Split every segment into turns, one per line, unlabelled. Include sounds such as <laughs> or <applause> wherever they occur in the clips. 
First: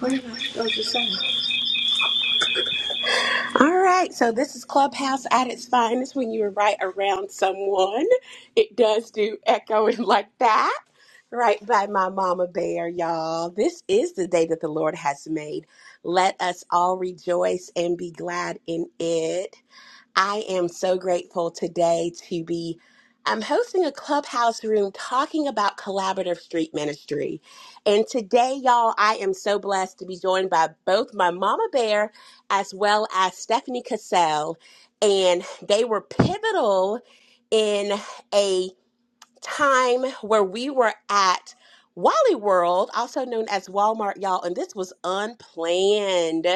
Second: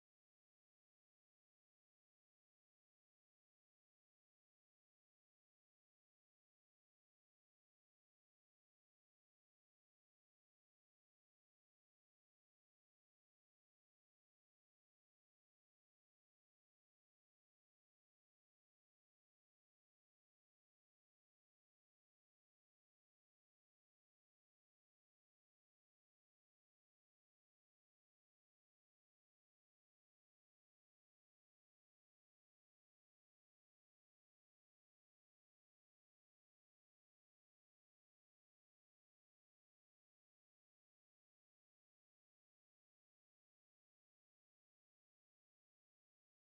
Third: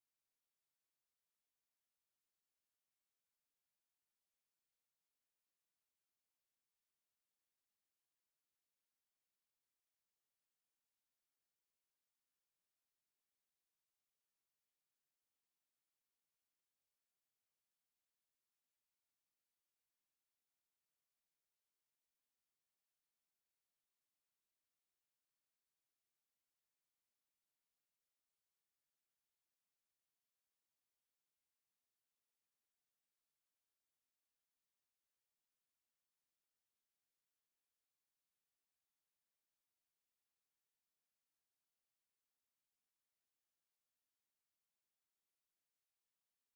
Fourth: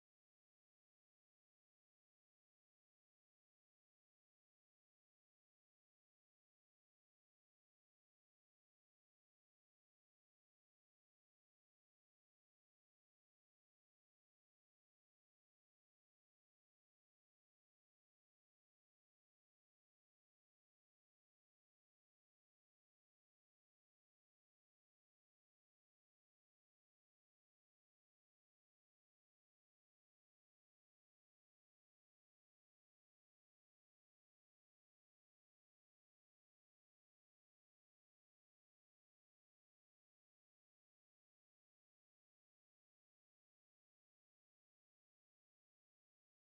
What am I supposed to say? All right, so this is Clubhouse at its finest when you're right around someone. It does do echoing <laughs> like that. Right by my mama bear, y'all. This is the day that the Lord has made. Let us all rejoice and be glad in it. I am so grateful today to be I'm hosting a clubhouse room talking about collaborative street ministry. And today, y'all, I am so blessed to be joined by both my mama bear as well as Stephanie Cassell. And they were pivotal in a time where we were at Wally World, also known as Walmart, y'all, and this was unplanned.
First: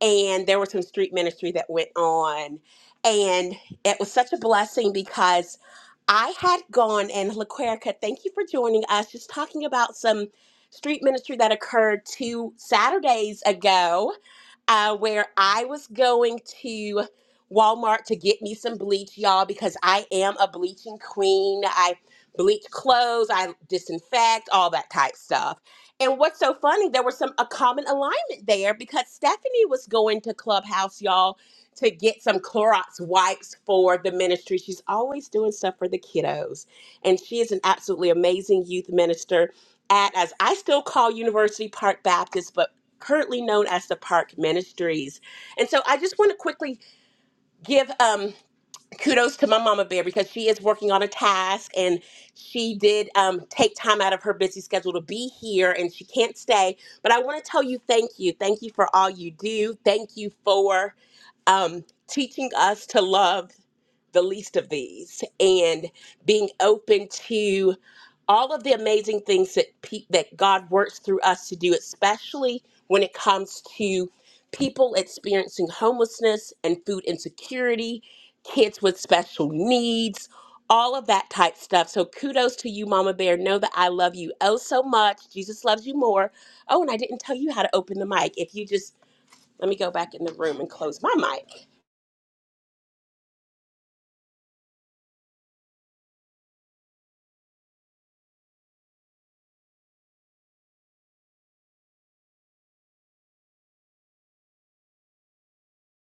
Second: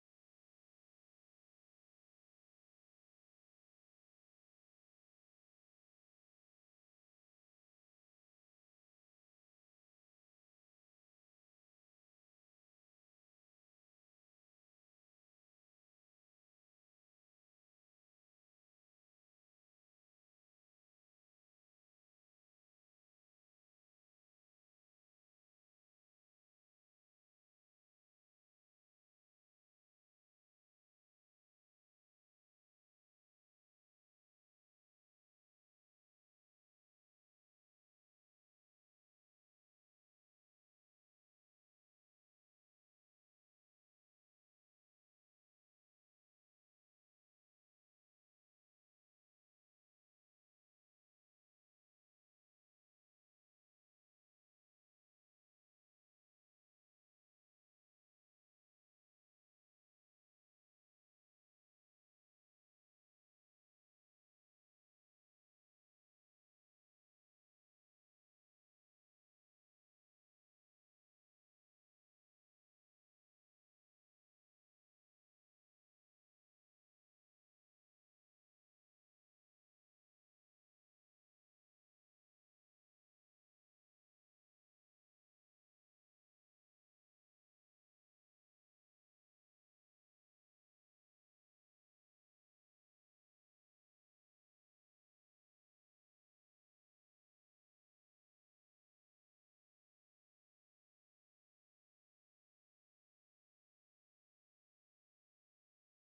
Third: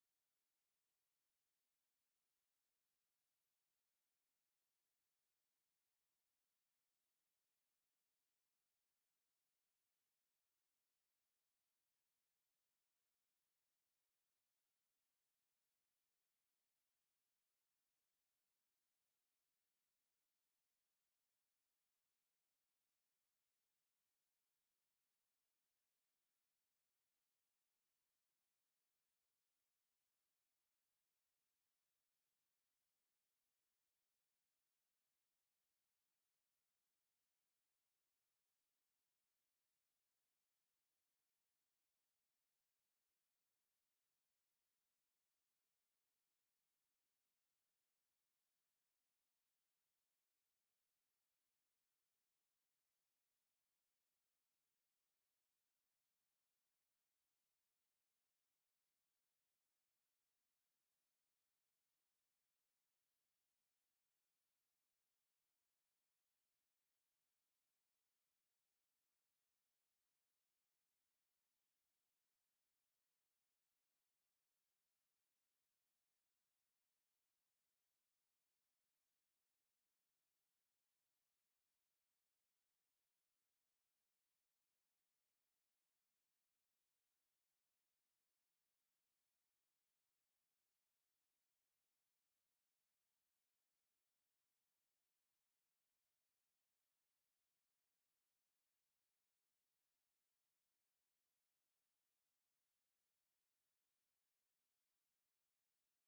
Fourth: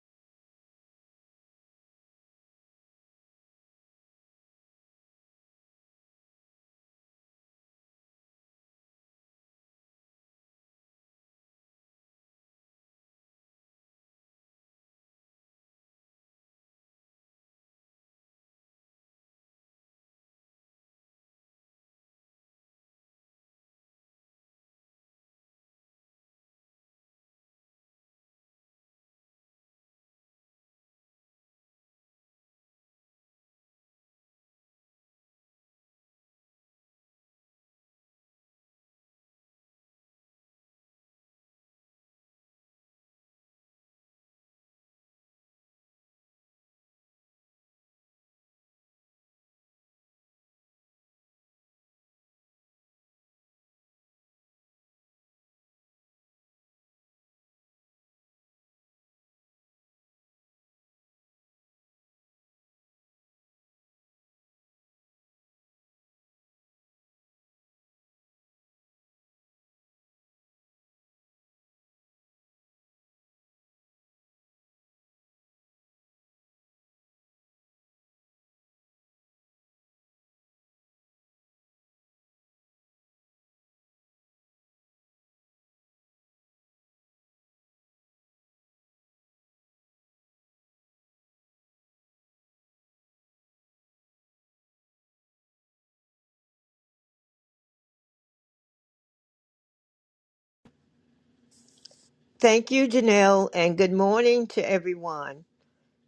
And there was some street ministry that went on. And it was such a blessing because I had gone and LaQuerica, thank you for joining us, just talking about some street ministry that occurred two Saturdays ago uh, where I was going to Walmart to get me some bleach, y'all, because I am a bleaching queen. I bleach clothes, I disinfect, all that type stuff. And what's so funny, there was some a common alignment there because Stephanie was going to Clubhouse, y'all, to get some Clorox wipes for the ministry. She's always doing stuff for the kiddos. And she is an absolutely amazing youth minister at, as I still call University Park Baptist, but currently known as the Park Ministries. And so I just want to quickly give um, kudos to my mama bear because she is working on a task and she did um, take time out of her busy schedule to be here and she can't stay. But I want to tell you thank you. Thank you for all you do. Thank you for um, teaching us to love the least of these and being open to all of the amazing things that pe- that God works through us to do, especially when it comes to people experiencing homelessness and food insecurity, kids with special needs, all of that type stuff. So kudos to you, Mama Bear. Know that I love you oh so much. Jesus loves you more. Oh, and I didn't tell you how to open the mic. If you just let me go back in the room and close my mic.
Thank you, Janelle, and good morning to everyone.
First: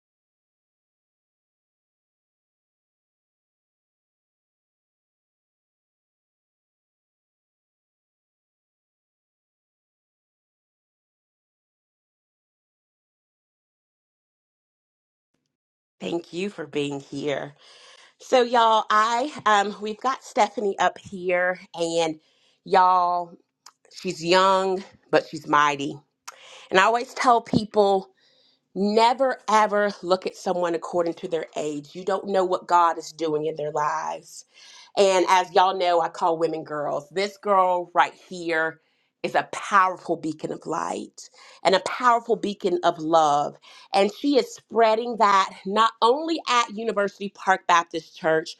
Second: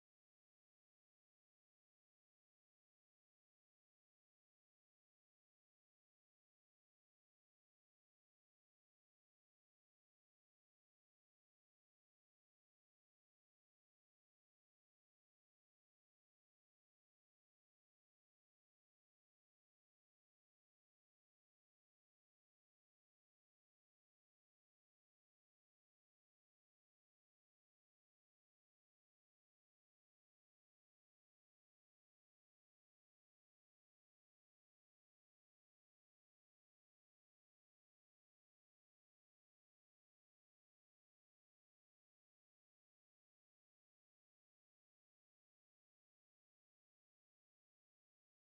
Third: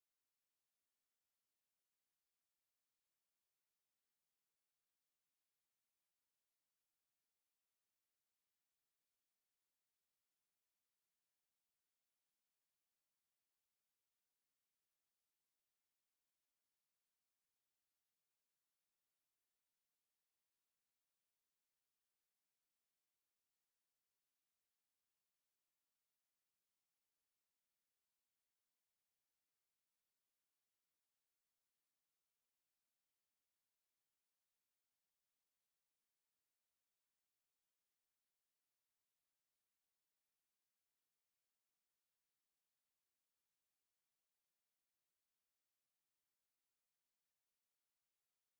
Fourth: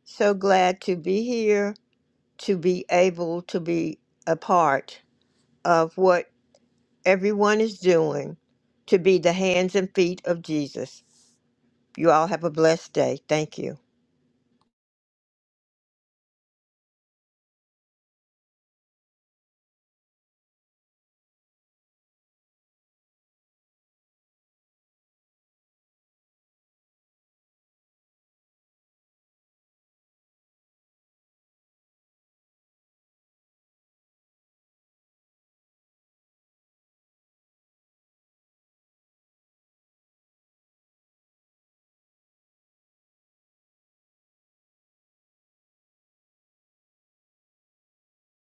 So glad to be here, to be able to be a part of what everyone is doing, to be the hands and feet of Jesus. You all have a blessed day. Thank you.
Thank you for being here. So y'all, I um we've got Stephanie up here and y'all, she's young, but she's mighty. And I always tell people never ever look at someone according to their age. You don't know what God is doing in their lives. And as y'all know, I call women girls. This girl right here is a powerful beacon of light and a powerful beacon of love. And she is spreading that not only at University Park Baptist Church,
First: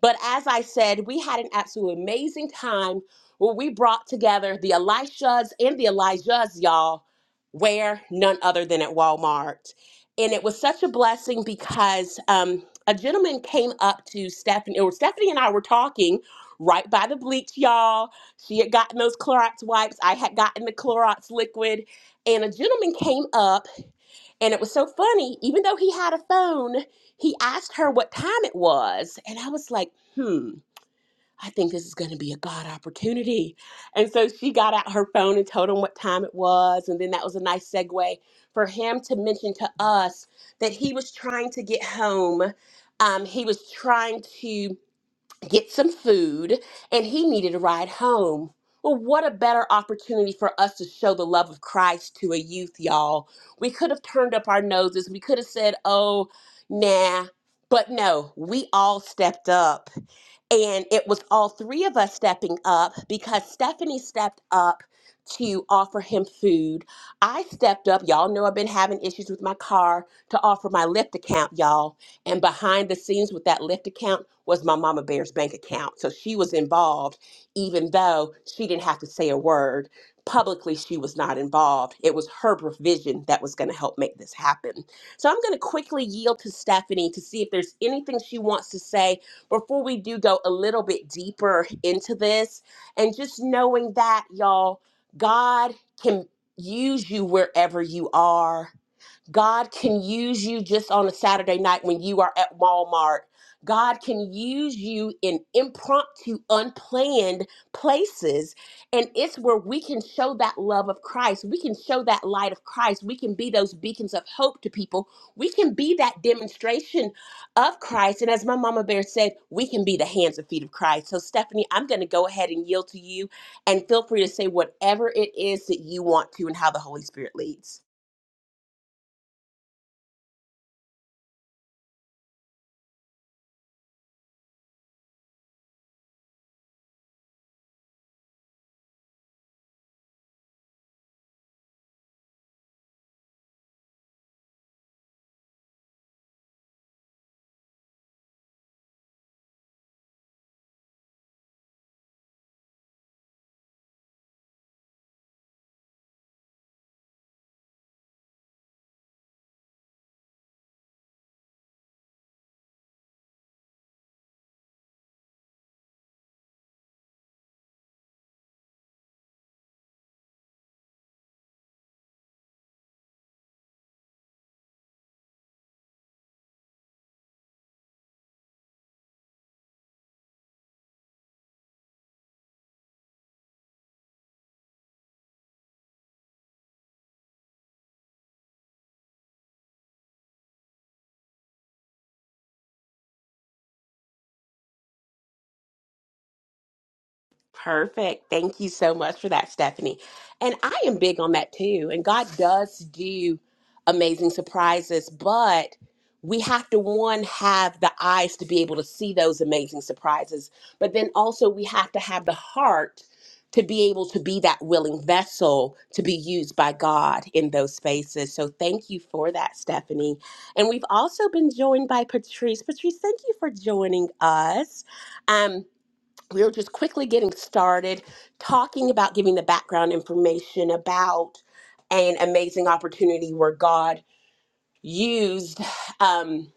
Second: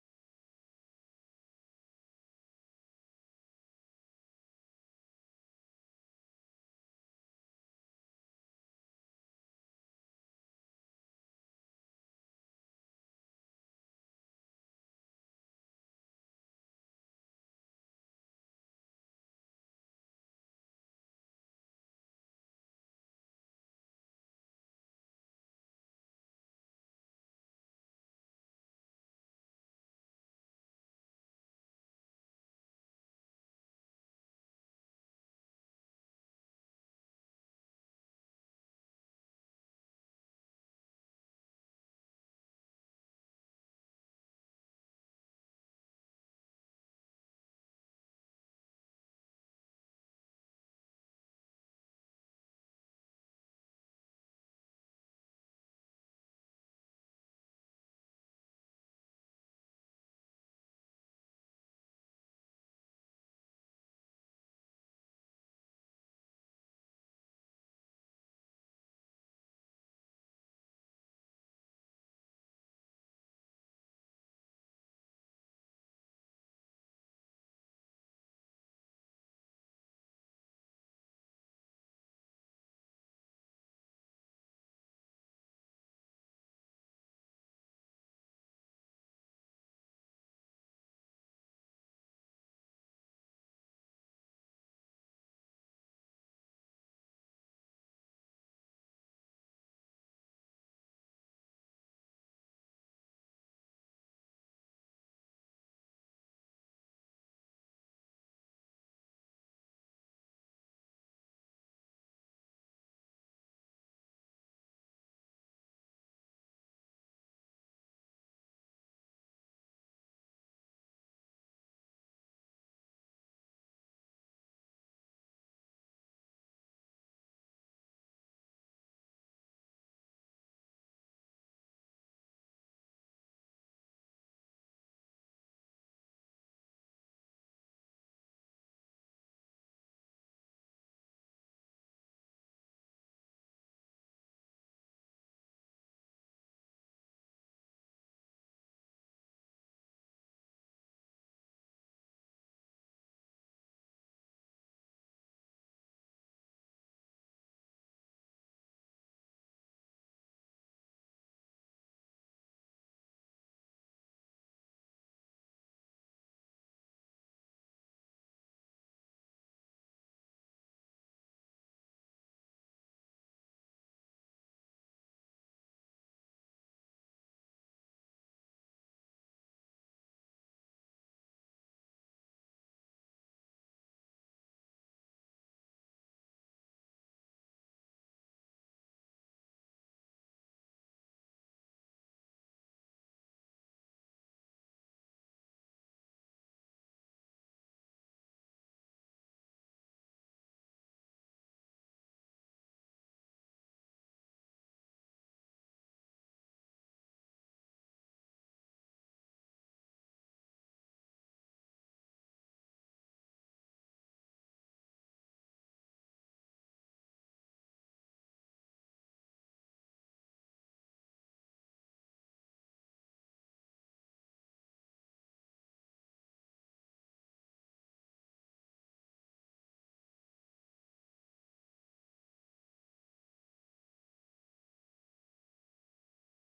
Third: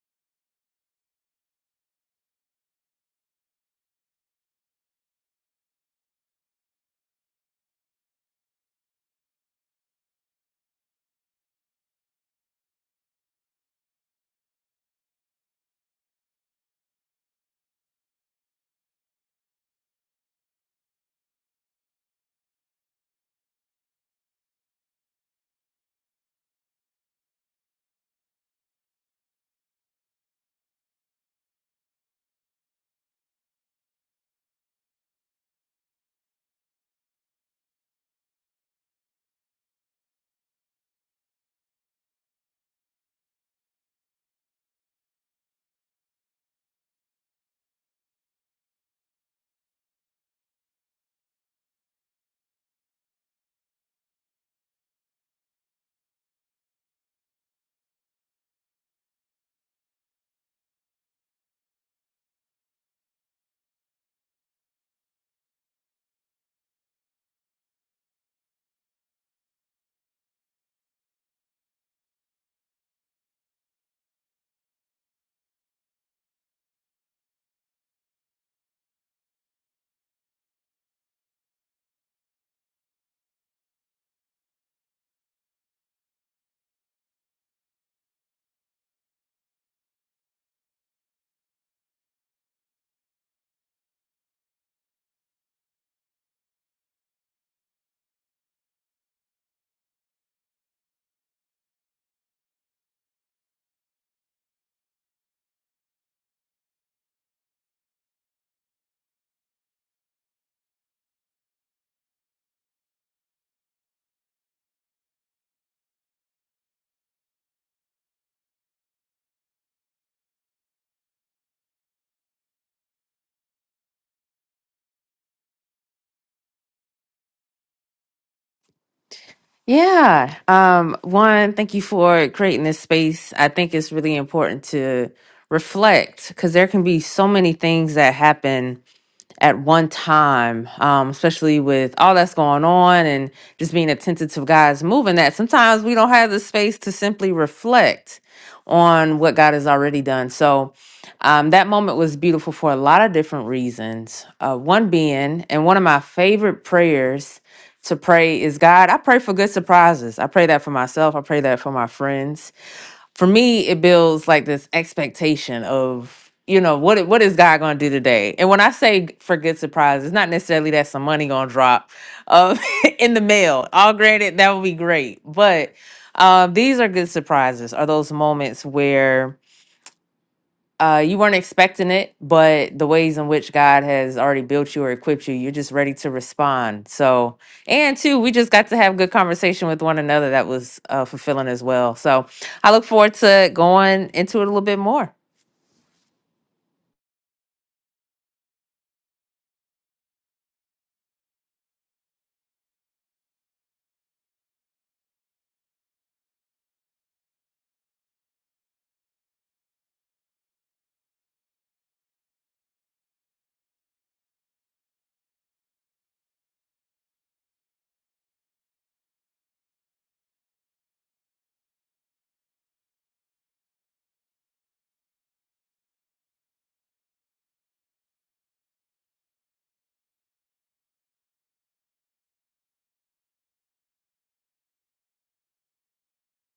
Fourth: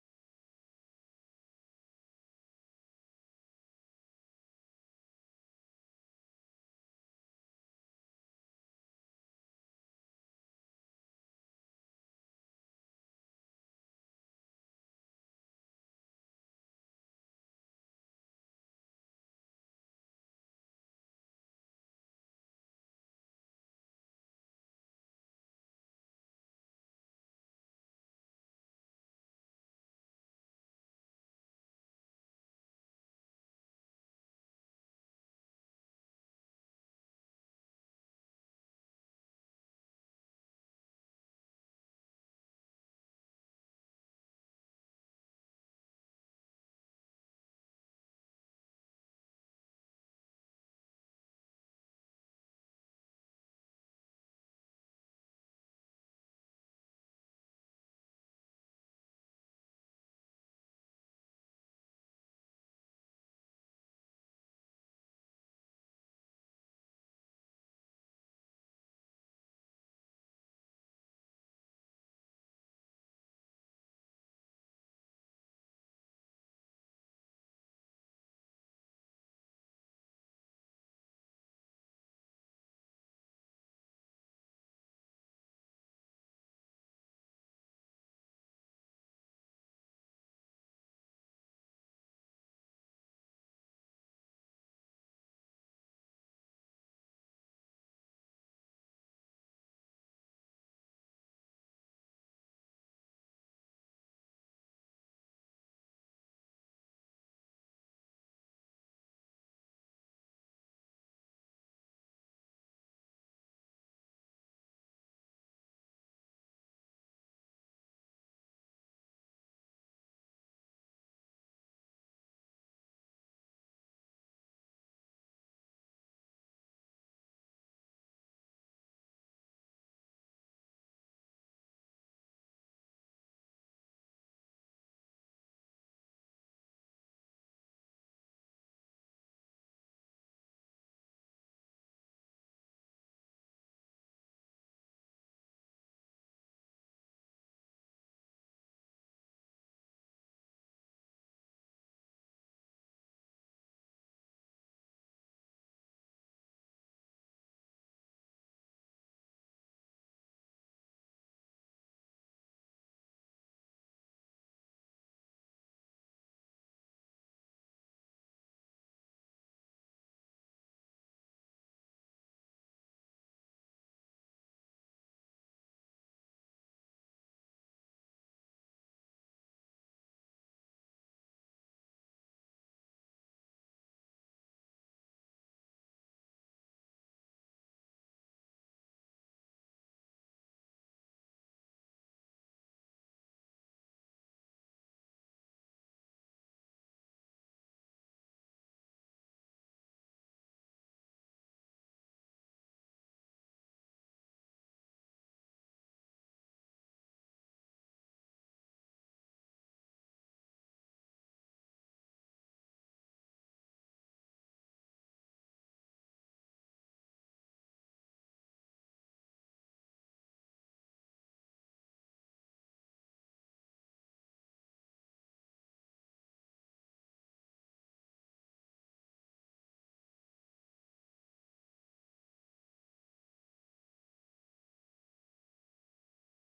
but as I said, we had an absolute amazing time where we brought together the Elishas and the Elijahs, y'all, where none other than at Walmart. And it was such a blessing because um, a gentleman came up to Stephanie, or Stephanie and I were talking right by the bleach, y'all. She had gotten those Clorox wipes, I had gotten the Clorox liquid, and a gentleman came up. And it was so funny, even though he had a phone, he asked her what time it was. And I was like, hmm, I think this is going to be a God opportunity. And so she got out her phone and told him what time it was. And then that was a nice segue for him to mention to us that he was trying to get home. Um, he was trying to get some food, and he needed a ride home. Well, what a better opportunity for us to show the love of Christ to a youth, y'all. We could have turned up our noses. We could have said, oh, nah. But no, we all stepped up. And it was all three of us stepping up because Stephanie stepped up to offer him food. I stepped up. Y'all know I've been having issues with my car to offer my Lyft account, y'all. And behind the scenes with that Lyft account was my Mama Bear's bank account. So she was involved, even though she didn't have to say a word. Publicly, she was not involved. It was her provision that was going to help make this happen. So I'm going to quickly yield to Stephanie to see if there's anything she wants to say before we do go a little bit deeper into this and just knowing that y'all god can use you wherever you are God can use you just on a Saturday night when you are at Walmart. God can use you in impromptu, unplanned places. And it's where we can show that love of Christ. We can show that light of Christ. We can be those beacons of hope to people. We can be that demonstration of Christ. And as my mama bear said, we can be the hands and feet of Christ. So, Stephanie, I'm going to go ahead and yield to you and feel free to say whatever it is that you want to and how the Holy Spirit leads.
Yeah. Um, one, thank you for creating this space. I think it's really important to reflect because there can be so many things that happen at one time, um, especially with all that's going on and just being attentive to God's moving, that sometimes we don't have the space to simply reflect on what God has already done. So um, that moment was beautiful for a lot of different reasons. Uh, one being, and one of my favorite prayers to pray is God, I pray for good surprises. I pray that for myself, I pray that for my friends for me it builds like this expectation of you know what i- what is god going to do today and when i say g- for good surprise it's not necessarily that some money going to drop uh, <laughs> in the mail all granted that would be great but uh, these are good surprises are those moments where uh, you weren't expecting it, but the ways in which God has already built you or equipped you, you're just ready to respond. So, and two, we just got to have good conversation with one another that was uh, fulfilling as well. So, I look forward to going into it a little bit more.
Perfect. Thank you so much for that, Stephanie. And I am big on that too. And God does do amazing surprises, but we have to one have the eyes to be able to see those amazing surprises, but then also we have to have the heart to be able to be that willing vessel to be used by God in those spaces. So thank you for that, Stephanie. And we've also been joined by Patrice. Patrice, thank you for joining us. Um we were just quickly getting started talking about giving the background information about an amazing opportunity where God used. Um,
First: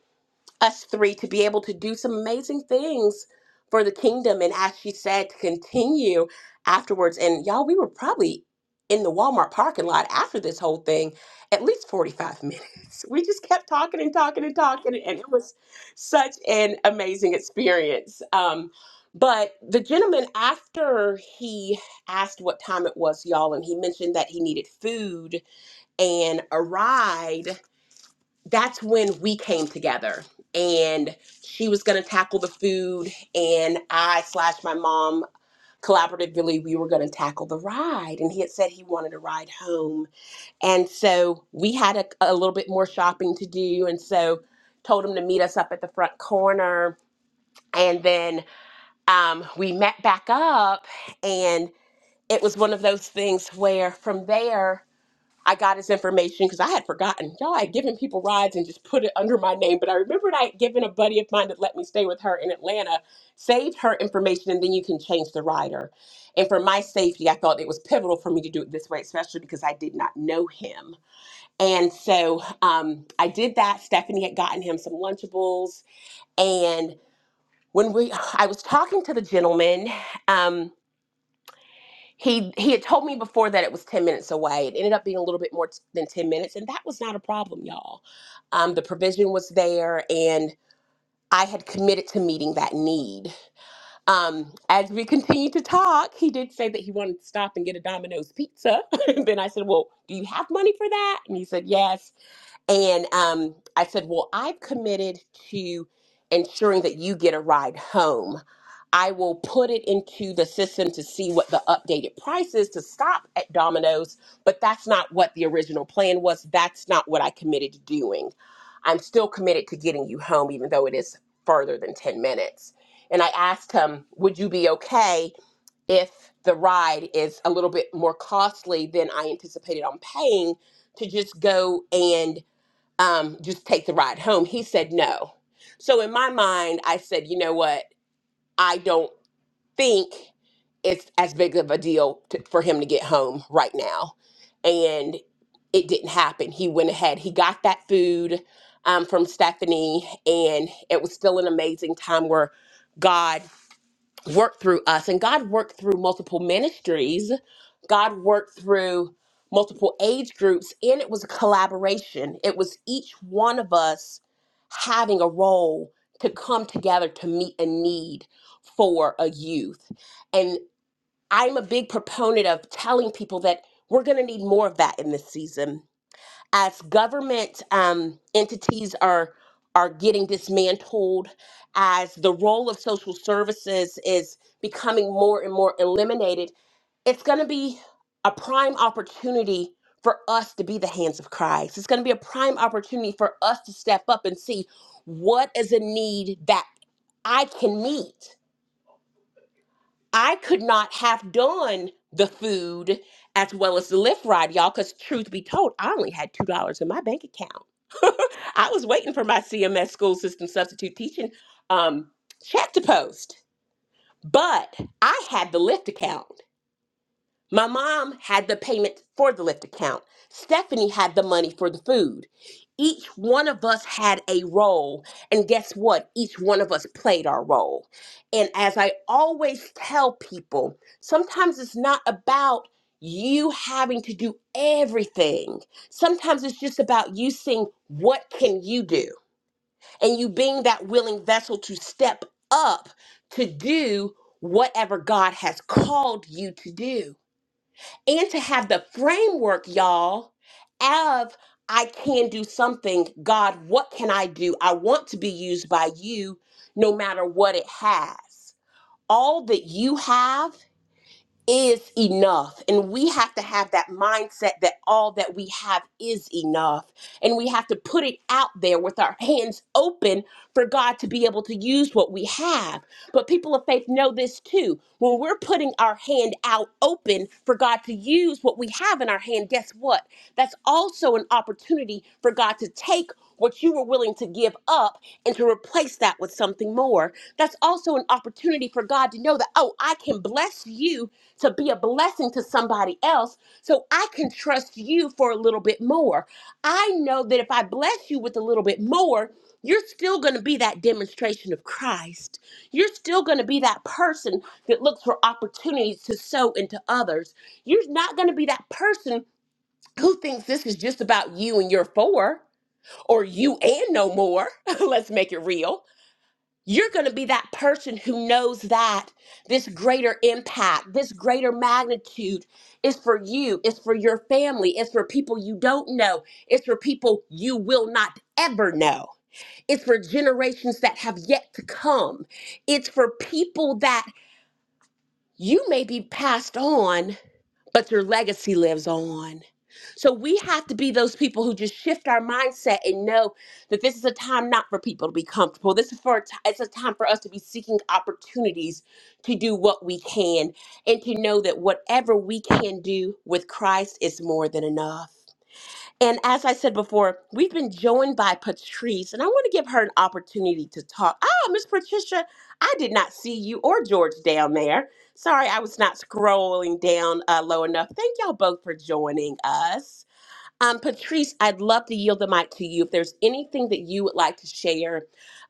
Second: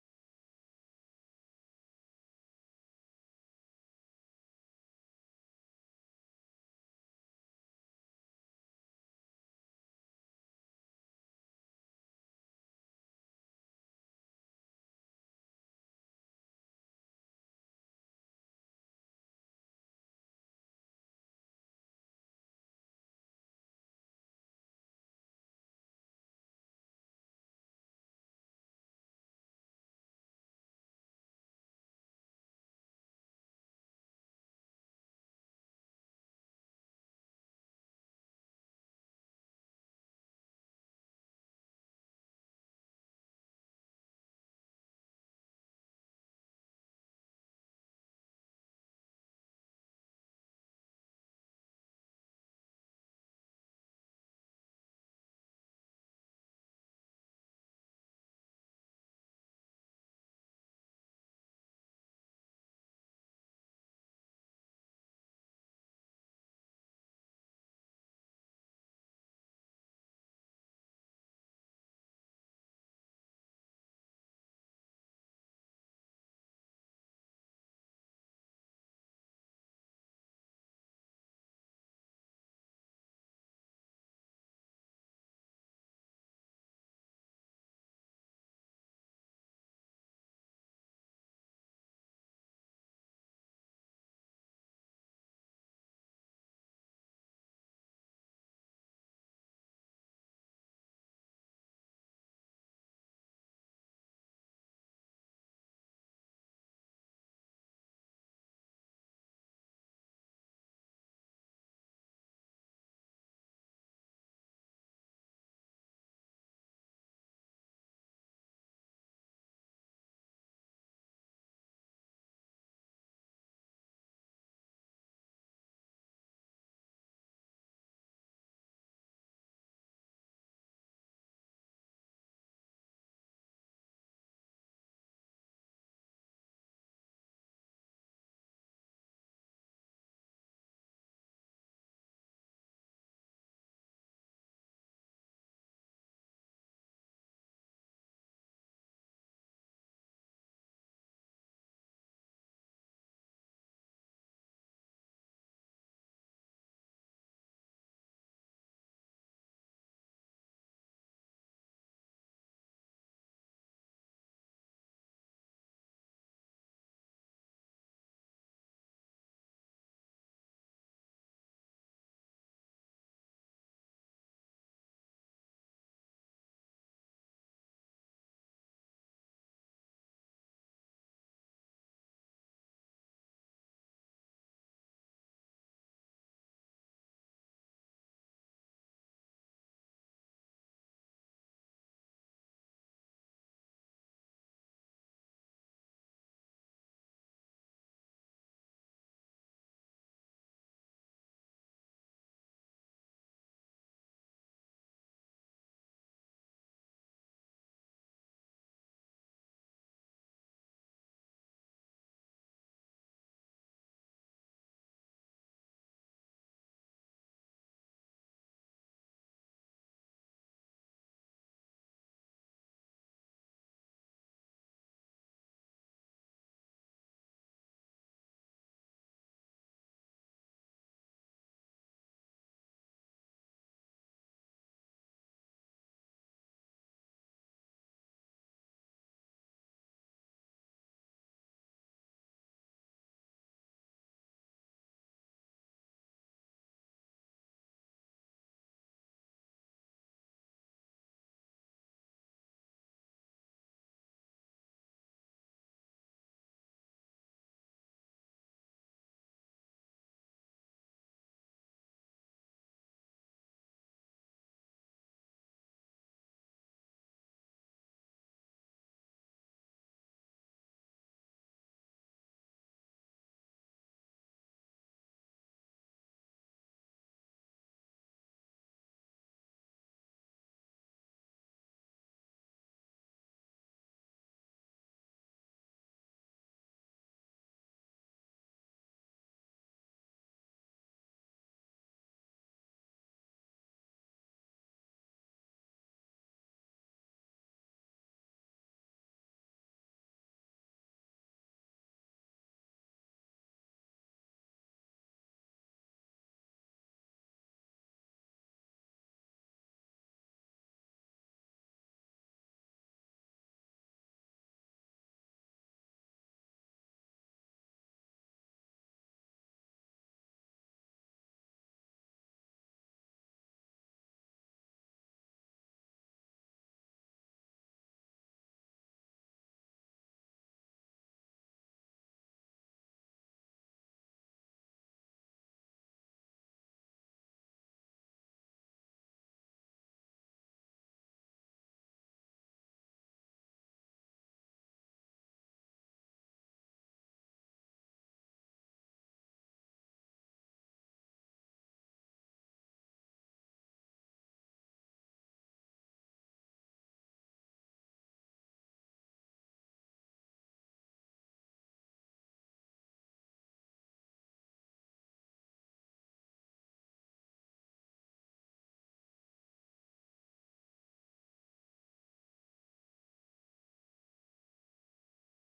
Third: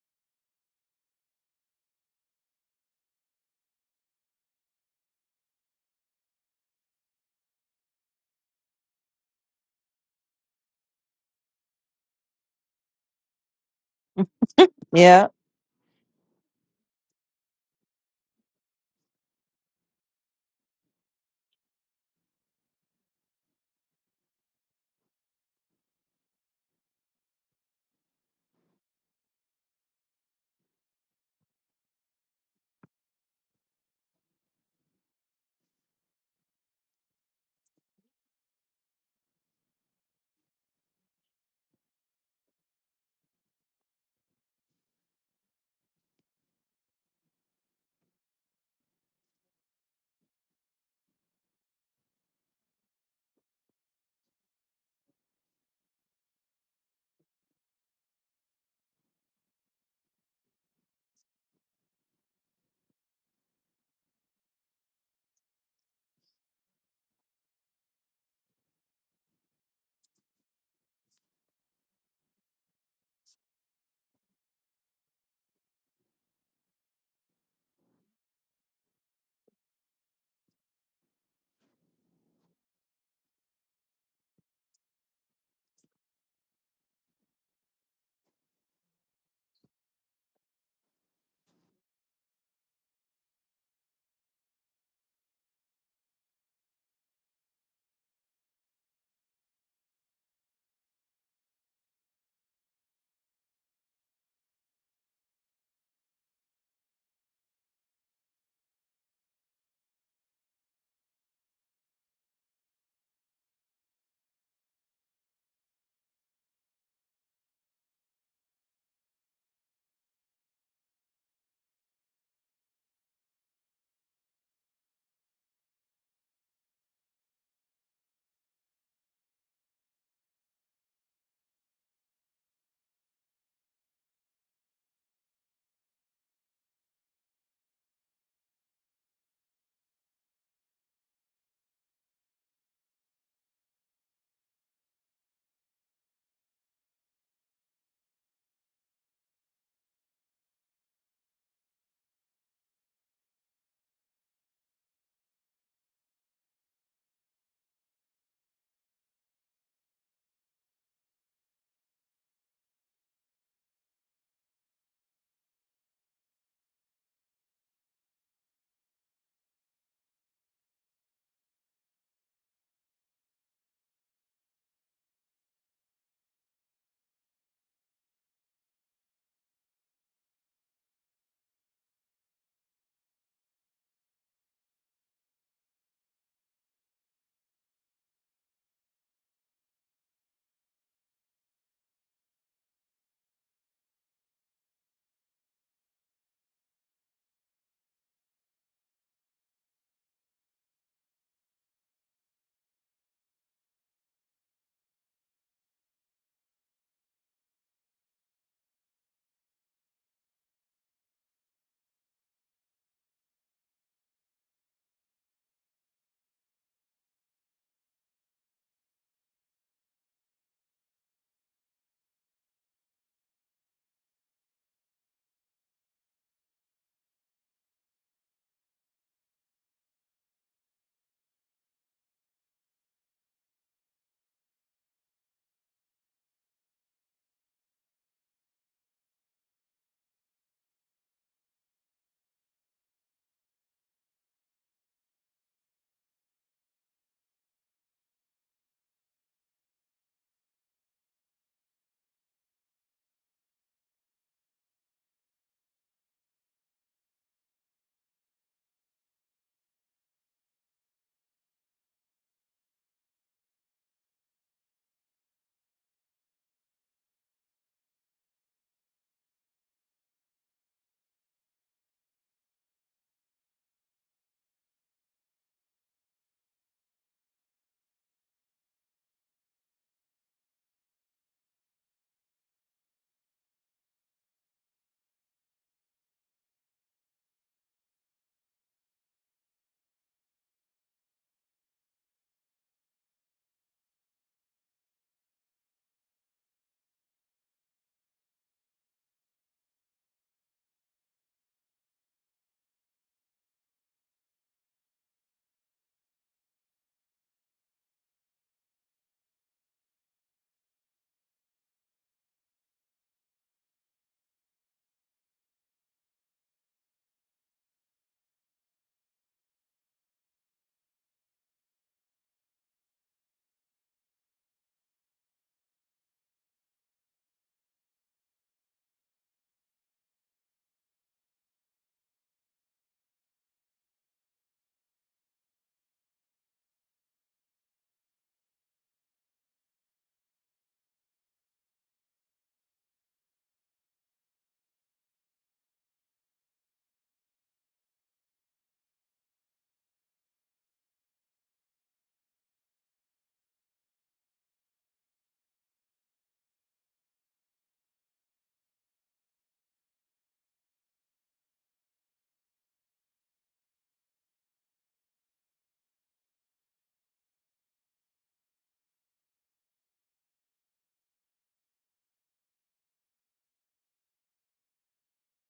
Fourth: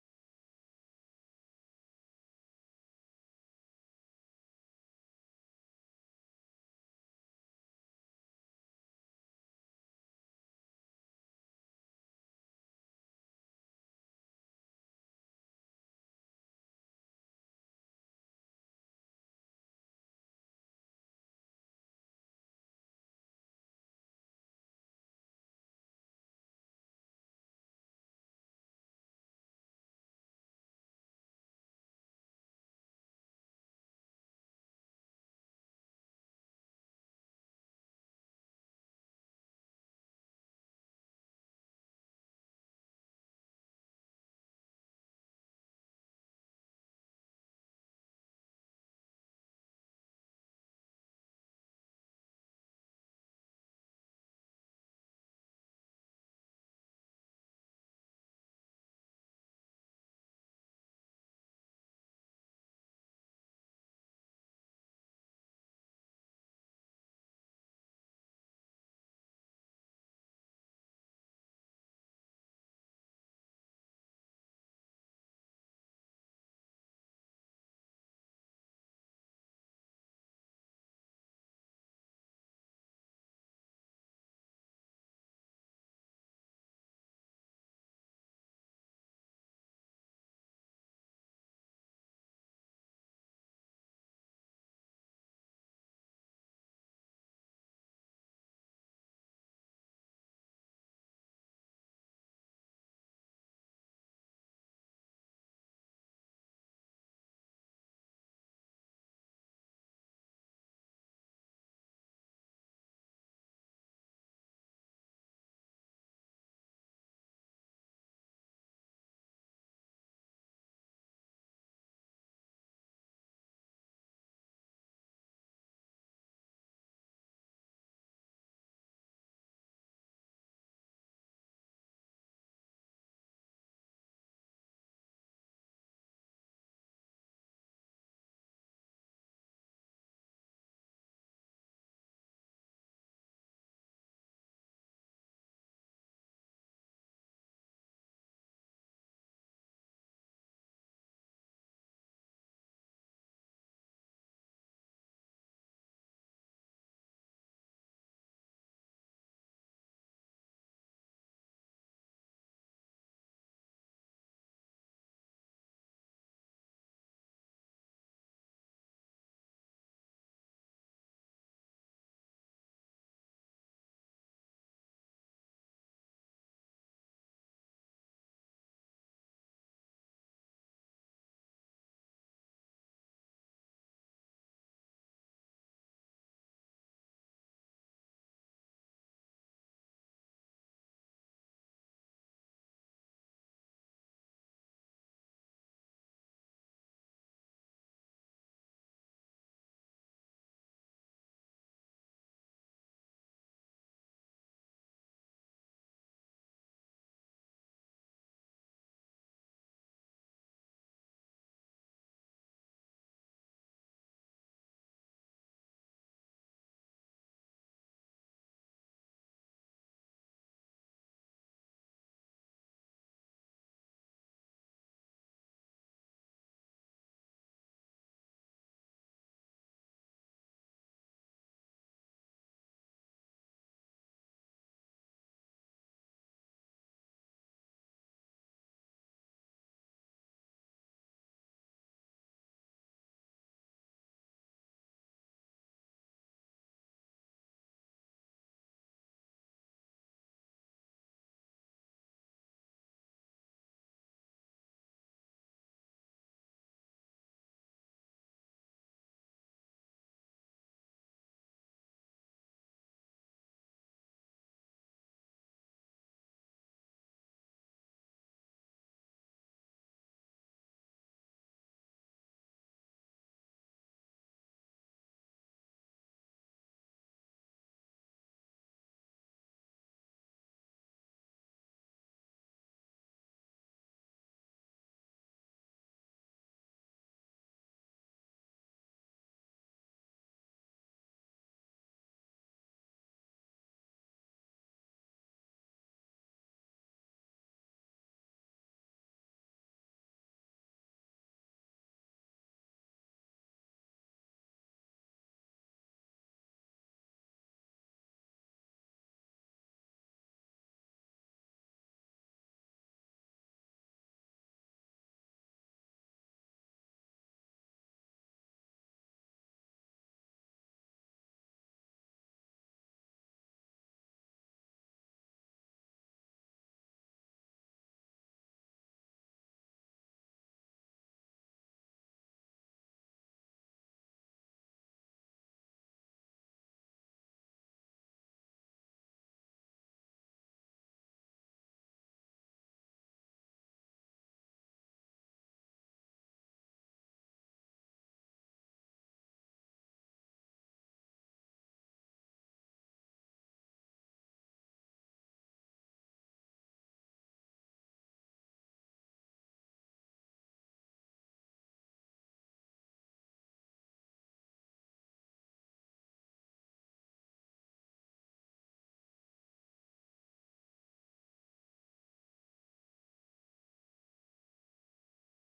us three to be able to do some amazing things for the kingdom. And as she said, to continue afterwards. And y'all, we were probably in the Walmart parking lot after this whole thing at least 45 minutes. <laughs> We just kept talking and talking and talking, and
Yeah.
it was such an amazing experience. Um, but the gentleman, after he asked what time it was, y'all, and he mentioned that he needed food and a ride, that's when we came together and she was going to tackle the food and i slash my mom collaboratively we were going to tackle the ride and he had said he wanted a ride home and so we had a, a little bit more shopping to do and so told him to meet us up at the front corner and then um, we met back up and it was one of those things where from there I got his information because I had forgotten. Y'all, I had given people rides and just put it under my name. But I remembered I had given a buddy of mine that let me stay with her in Atlanta, saved her information, and then you can change the rider. And for my safety, I felt it was pivotal for me to do it this way, especially because I did not know him. And so um, I did that. Stephanie had gotten him some Lunchables. And when we, I was talking to the gentleman, um, he he had told me before that it was 10 minutes away it ended up being a little bit more t- than 10 minutes and that was not a problem y'all um, the provision was there and i had committed to meeting that need um, as we continued to talk he did say that he wanted to stop and get a domino's pizza <laughs> and then i said well do you have money for that and he said yes and um, I said, Well, I've committed to ensuring that you get a ride home. I will put it into the system to see what the updated price is to stop at Domino's, but that's not what the original plan was. That's not what I committed to doing. I'm still committed to getting you home, even though it is further than 10 minutes. And I asked him, Would you be okay if the ride is a little bit more costly than I anticipated on paying to just go and um, just take the ride home. He said no. So in my mind, I said, you know what? I don't think it's as big of a deal to, for him to get home right now. And it didn't happen. He went ahead, he got that food um, from Stephanie, and it was still an amazing time where God worked through us and God worked through multiple ministries. God worked through multiple age groups and it was a collaboration. It was each one of us having a role to come together to meet a need for a youth. And I'm a big proponent of telling people that we're going to need more of that in this season as government um, entities are are getting dismantled, as the role of social services is becoming more and more eliminated, it's going to be a prime opportunity for us to be the hands of Christ. It's going to be a prime opportunity for us to step up and see what is a need that I can meet I could not have done the food as well as the lift ride, y'all, because truth be told, I only had $2 in my bank account. <laughs> I was waiting for my CMS school system substitute teaching um, check to post, but I had the lift account. My mom had the payment for the Lyft account. Stephanie had the money for the food. Each one of us had a role. And guess what? Each one of us played our role. And as I always tell people, sometimes it's not about you having to do everything. Sometimes it's just about you seeing what can you do and you being that willing vessel to step up to do whatever God has called you to do and to have the framework, y'all, of I can do something. God, what can I do? I want to be used by you no matter what it has. All that you have is enough. And we have to have that mindset that all that we have is enough. And we have to put it out there with our hands open for God to be able to use what we have. But people of faith know this too. When we're putting our hand out open for God to use what we have in our hand, guess what? That's also an opportunity for God to take what you were willing to give up and to replace that with something more. That's also an opportunity for God to know that, oh, I can bless you to be a blessing to somebody else. So I can trust you for a little bit more. I know that if I bless you with a little bit more, you're still going to be that demonstration of Christ. You're still going to be that person that looks for opportunities to sow into others. You're not going to be that person who thinks this is just about you and your four or you and no more, <laughs> let's make it real, you're going to be that person who knows that this greater impact, this greater magnitude is for you, it's for your family, it's for people you don't know, it's for people you will not ever know, it's for generations that have yet to come, it's for people that you may be passed on but your legacy lives on. So we have to be those people who just shift our mindset and know that this is a time not for people to be comfortable. This is for a t- it's a time for us to be seeking opportunities to do what we can and to know that whatever we can do with Christ is more than enough. And as I said before, we've been joined by Patrice, and I want to give her an opportunity to talk. Ah, Miss Patricia, I did not see you or George down there. Sorry, I was not scrolling down uh, low enough. Thank y'all both for joining us. Um, Patrice, I'd love to yield the mic to you. If there's anything that you would like to share,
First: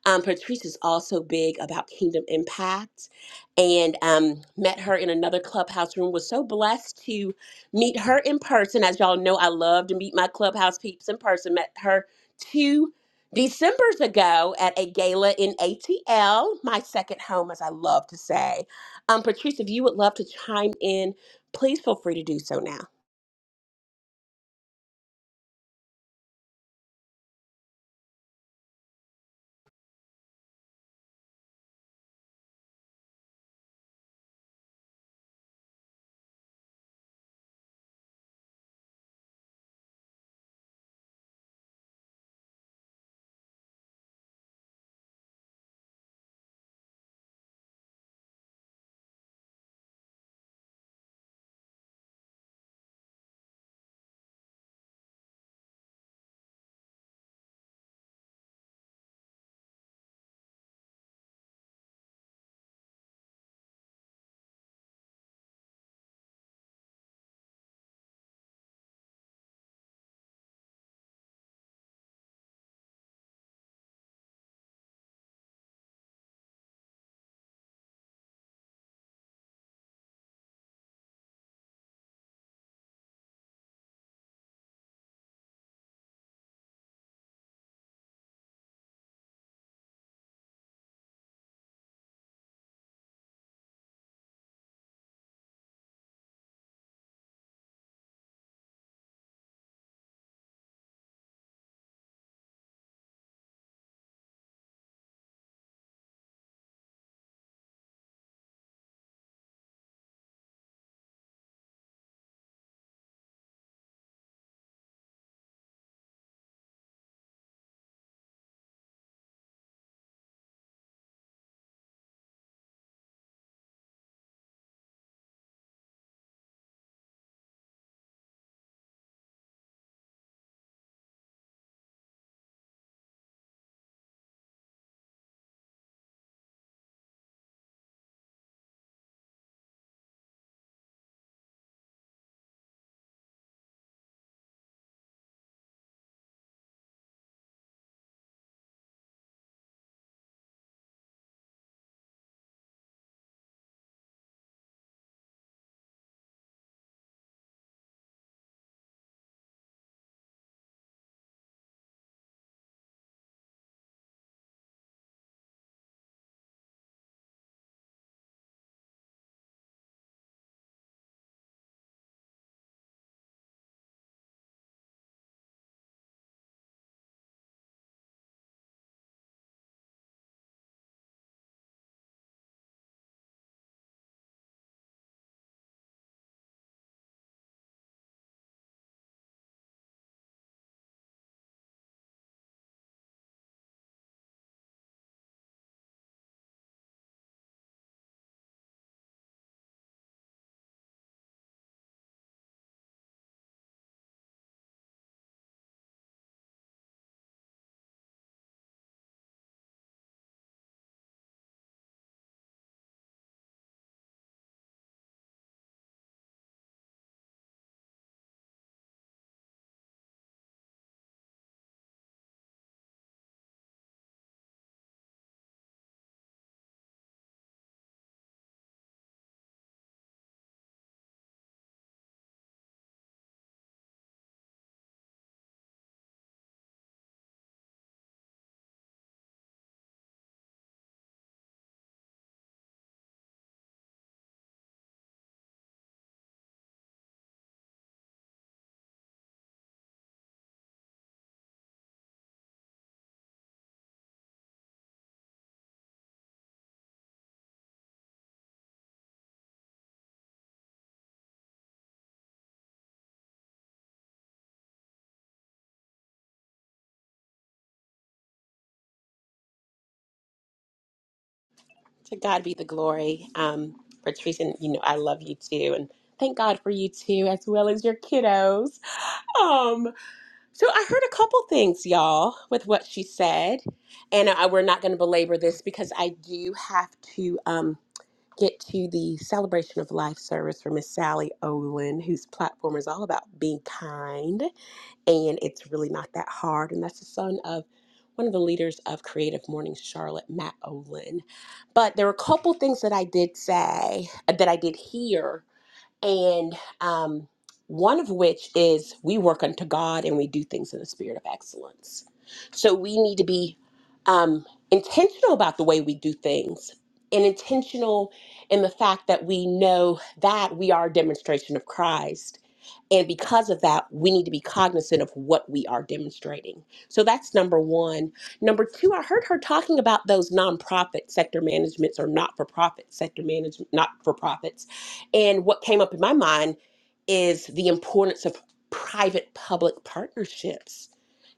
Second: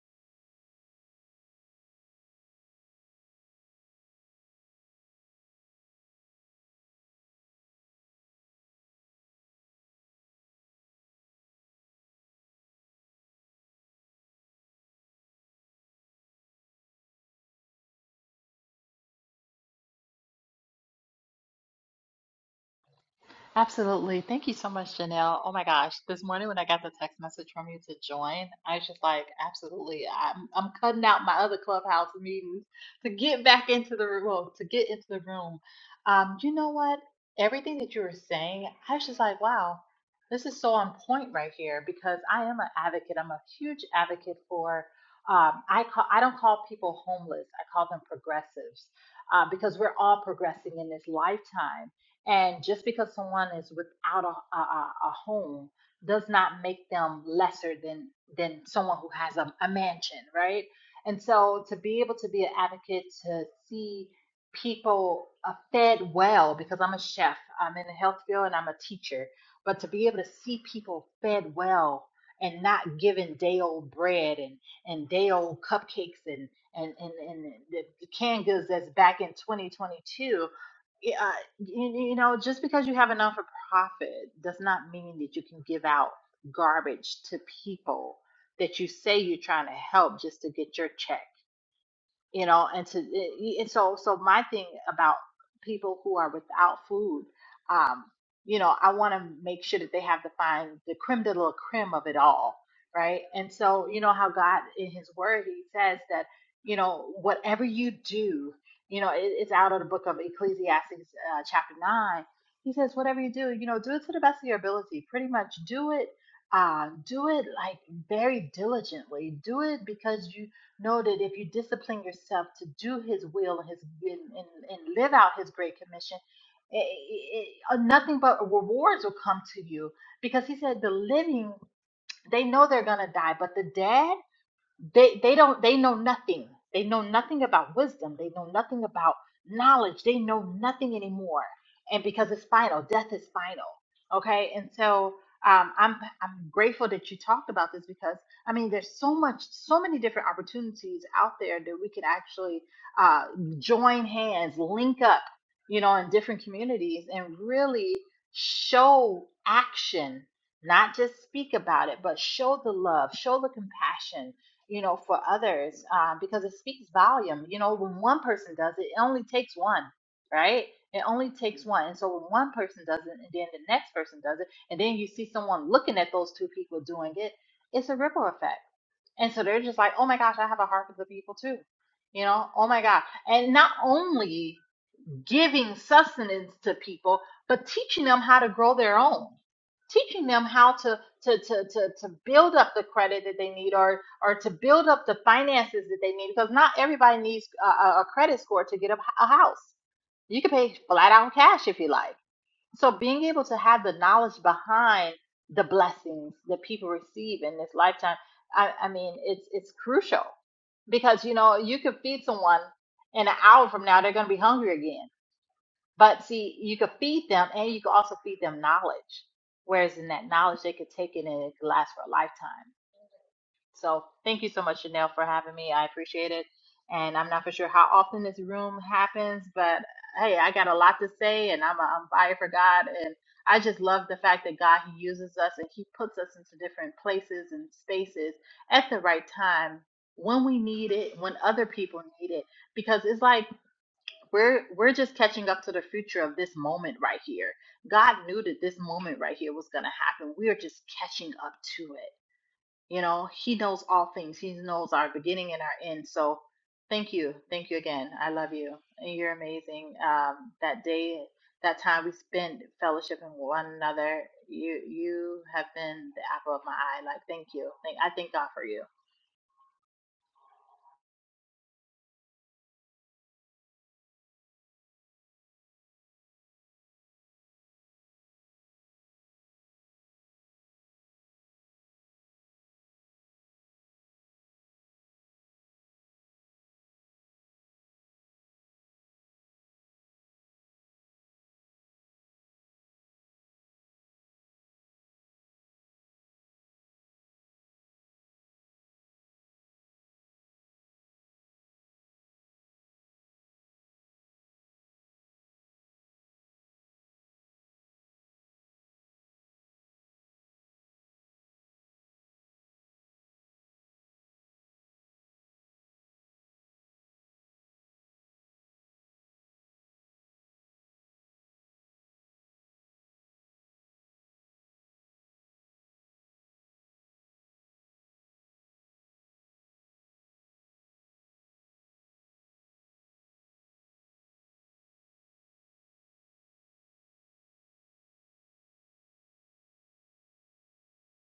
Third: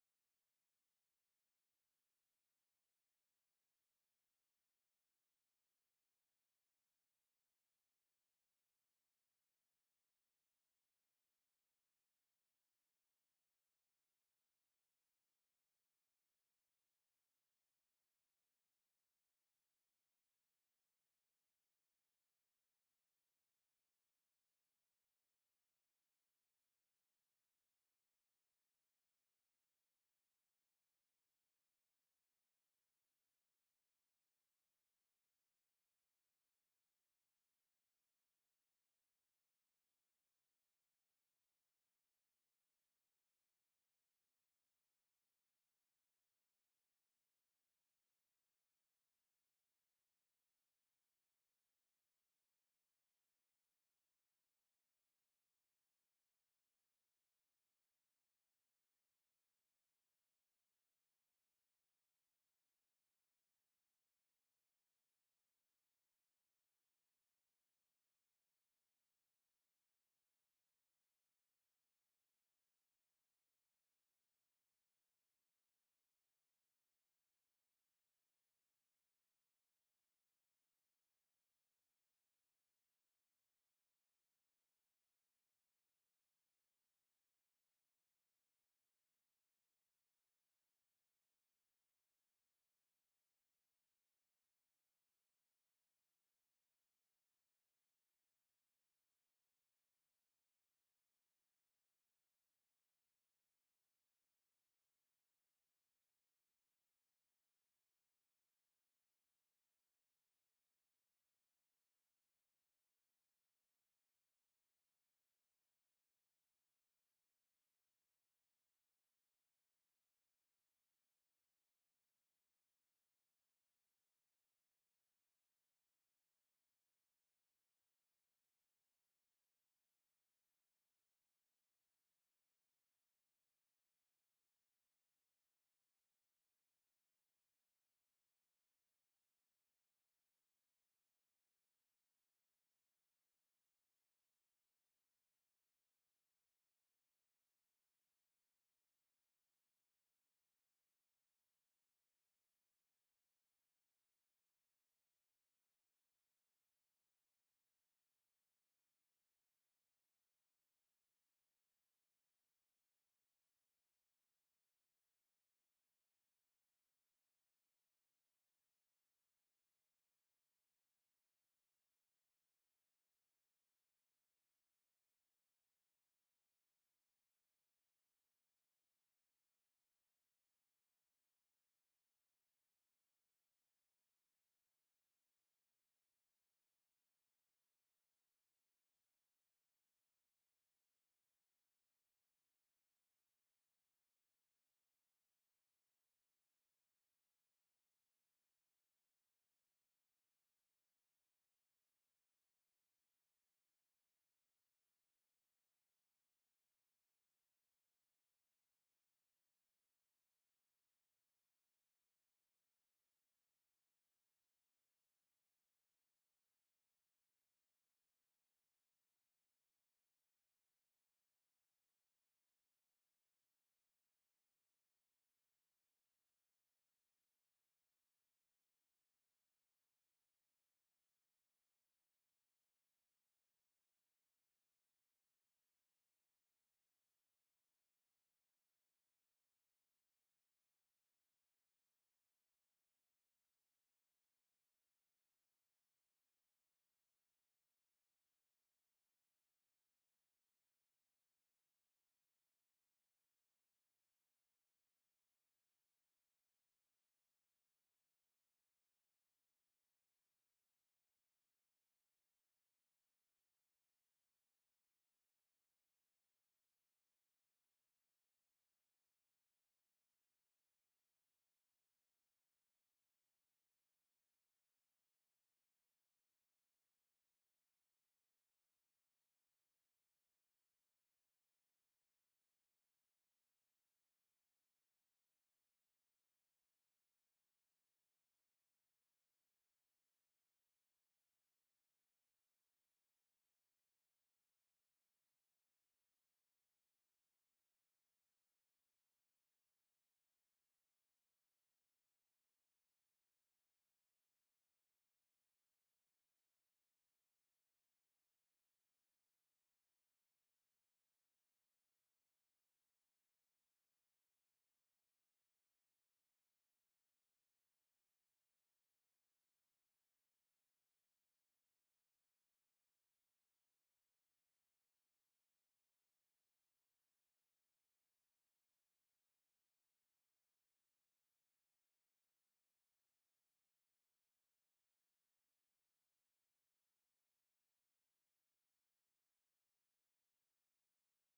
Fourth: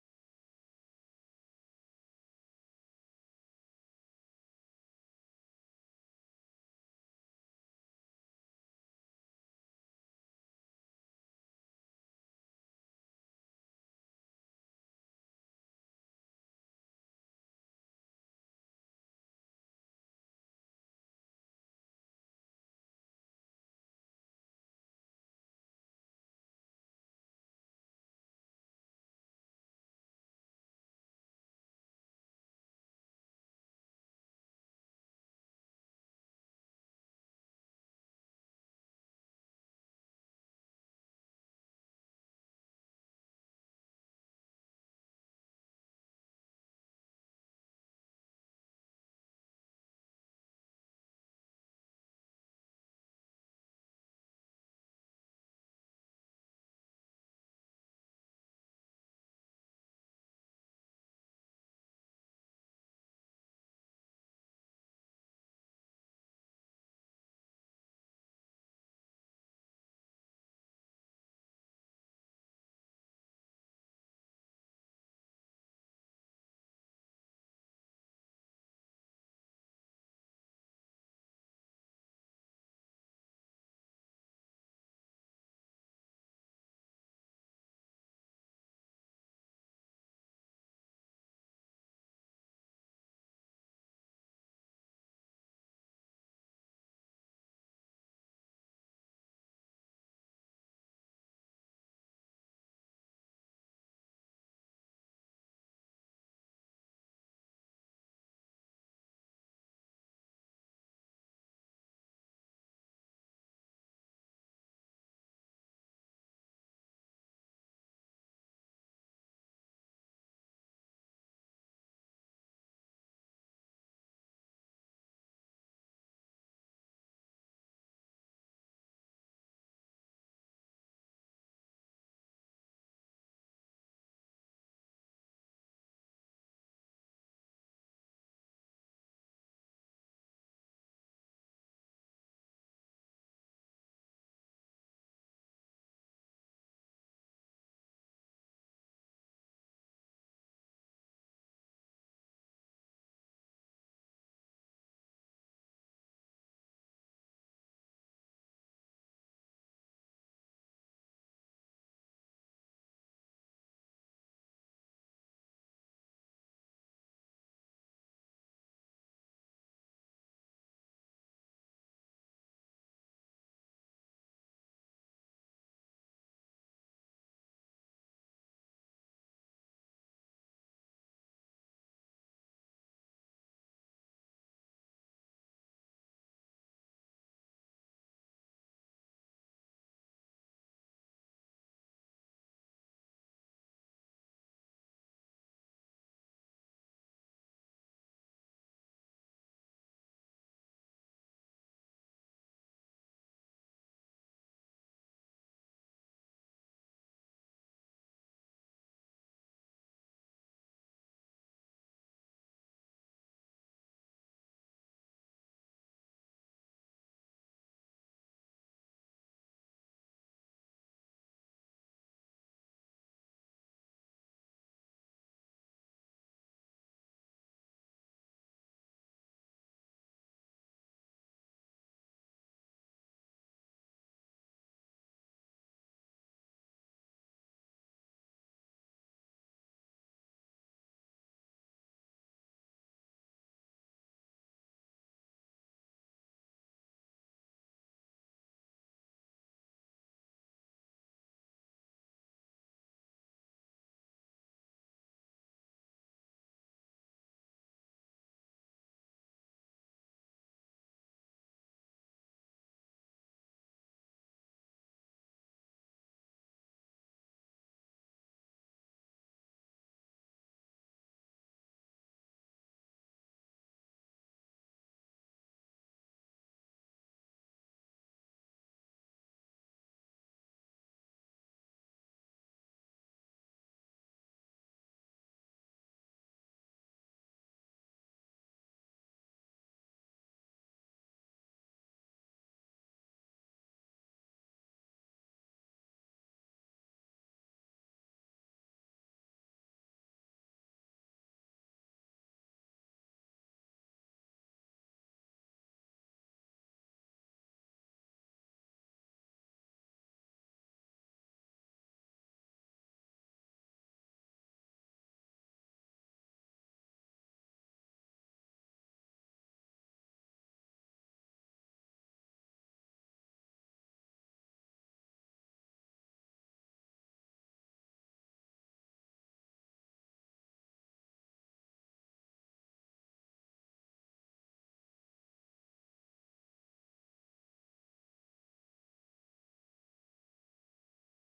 um, Patrice is also big about Kingdom Impact and um, met her in another clubhouse room. Was so blessed to meet her in person. As y'all know, I love to meet my clubhouse peeps in person. Met her two Decembers ago at a gala in ATL, my second home, as I love to say. Um, Patrice, if you would love to chime in, please feel free to do so now.
Absolutely. Thank you so much, Janelle. Oh my gosh, this morning when I got the text message from you to join, I was just like, absolutely. I'm I'm cutting out my other clubhouse meetings to get back into the room, well, to get into the room. Um, you know what? Everything that you were saying, I was just like, wow, this is so on point right here because I am an advocate. I'm a huge advocate for um, I call I don't call people homeless. I call them progressives uh, because we're all progressing in this lifetime and just because someone is without a, a, a a home does not make them lesser than than someone who has a, a mansion, right? And so to be able to be an advocate to see people uh, fed well, because I'm a chef, I'm in the health field, and I'm a teacher, but to be able to see people fed well and not given day old bread and, and day old cupcakes and and and, and the the canned goods that's back in 2022 yeah, uh, you, you know, just because you have a non for profit does not mean that you can give out garbage to people that you say you're trying to help just to get your check you know and to eh, and so so my thing about people who are without food um you know i want to make sure that they have the fine the creme de la creme of it all right and so you know how god in his word he says that you know whatever you do you know it, it's out of the book of ecclesiastes uh, chapter 9 he says whatever you do you know do it to the best of your ability pretty much do it uh, do it like very diligently do it because you Know that if you discipline yourself to do His will and His and, and, live out His great commission, eh, eh, eh, nothing but rewards will come to you. Because He said the living, they know they're gonna die, but the dead they they don't they know nothing they know nothing about wisdom they know nothing about knowledge they know nothing anymore and because it's final death is final okay and so um, I'm I'm grateful that you talked about this because I mean there's so much so many different opportunities out there that we could actually uh, join hands link up you know in different communities and really show action not just speak about it but show the love show the compassion you know, for others, um, because it speaks volume. You know, when one person does it, it only takes one, right? It only takes one. And so when one person does it, and then the next person does it, and then you see someone looking at those two people doing it, it's a ripple effect. And so they're just like, oh my gosh, I have a heart for the people too. You know, oh my God. And not only giving sustenance to people, but teaching them how to grow their own, teaching them how to to to to, to build up the credit that they need, or or to build up the finances that they need, because not everybody needs a, a credit score to get a, a house. You can pay flat out cash if you like. So being able to have the knowledge behind the blessings that people receive in this lifetime, I, I mean, it's it's crucial because you know you could feed someone in an hour from now they're going to be hungry again but see, you could feed them and you could also feed them knowledge. Whereas in that knowledge, they could take it and it could last for a lifetime. So thank you so much, Chanel, for having me. I appreciate it. And I'm not for sure how often this room happens, but hey, I got a lot to say and I'm, I'm fired for God. And I just love the fact that God, He uses us and He puts us into different places and spaces at the right time when we need it, when other people need it. Because it's like, we're we're just catching up to the future of this moment right here. God knew that this moment right here was going to happen. We are just catching up to it. You know, he knows all things. He knows our beginning and our end. So, thank you. Thank you again. I love you. And you're amazing. Um that day, that time we spent fellowshipping with one another, you you have been the apple of my eye. Like, thank you. Thank I thank God for you.
To God be the glory. Um, Patrice, and you know, I love you too. And thank God for you too, as well as your kiddos. Um, so I heard a couple things, y'all, with what she said. And I, we're not going to belabor this because I do have to um, get to the celebration of life service for Miss Sally Olin, whose platform is all about being kind and it's really not that hard. And that's the son of one of the leaders of Creative Morning Charlotte, Matt Olin. But there were a couple things that I did say, that I did hear and um, one of which is we work unto God and we do things in the spirit of excellence. So we need to be um, intentional about the way we do things, and intentional in the fact that we know that we are a demonstration of Christ. And because of that, we need to be cognizant of what we are demonstrating. So that's number one. Number two, I heard her talking about those nonprofit sector managements or not for profit sector management, not for profits and what came up in my mind is the importance of private public partnerships.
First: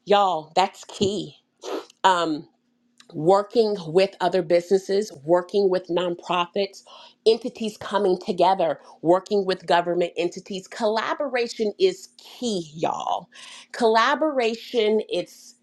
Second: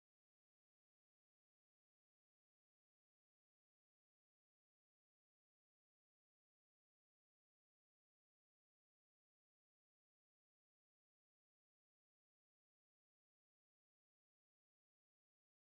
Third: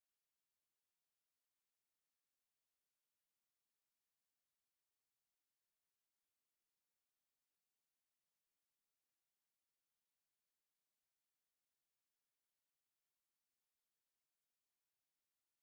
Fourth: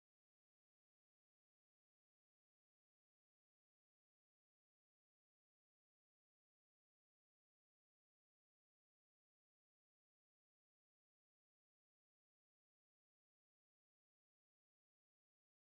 Y'all, that's key. Um, working with other businesses, working with nonprofits, entities coming together, working with government entities. Collaboration is key, y'all. Collaboration, it's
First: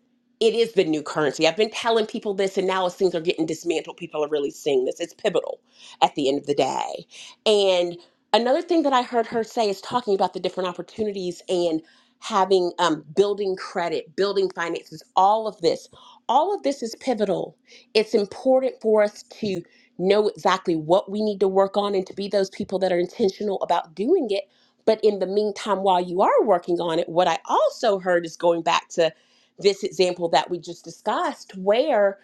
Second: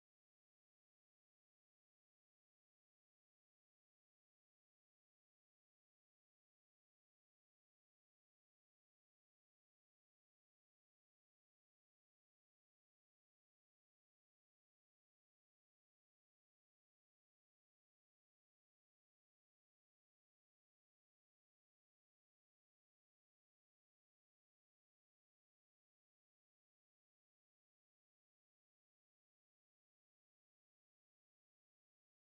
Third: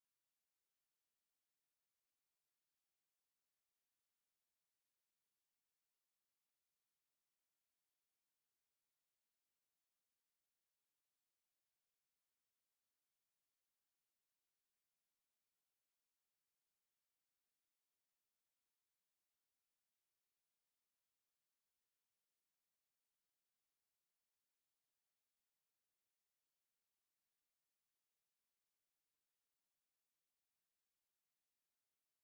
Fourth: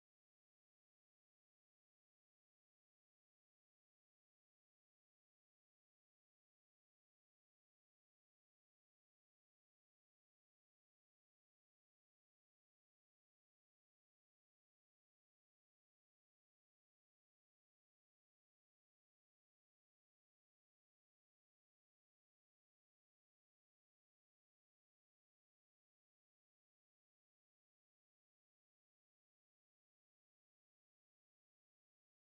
it is the new currency. I've been telling people this, and now as things are getting dismantled, people are really seeing this. It's pivotal at the end of the day. And another thing that I heard her say is talking about the different opportunities and having um, building credit, building finances, all of this all of this is pivotal. It's important for us to know exactly what we need to work on and to be those people that are intentional about doing it. But in the meantime, while you are working on it, what I also heard is going back to this example that we just discussed, where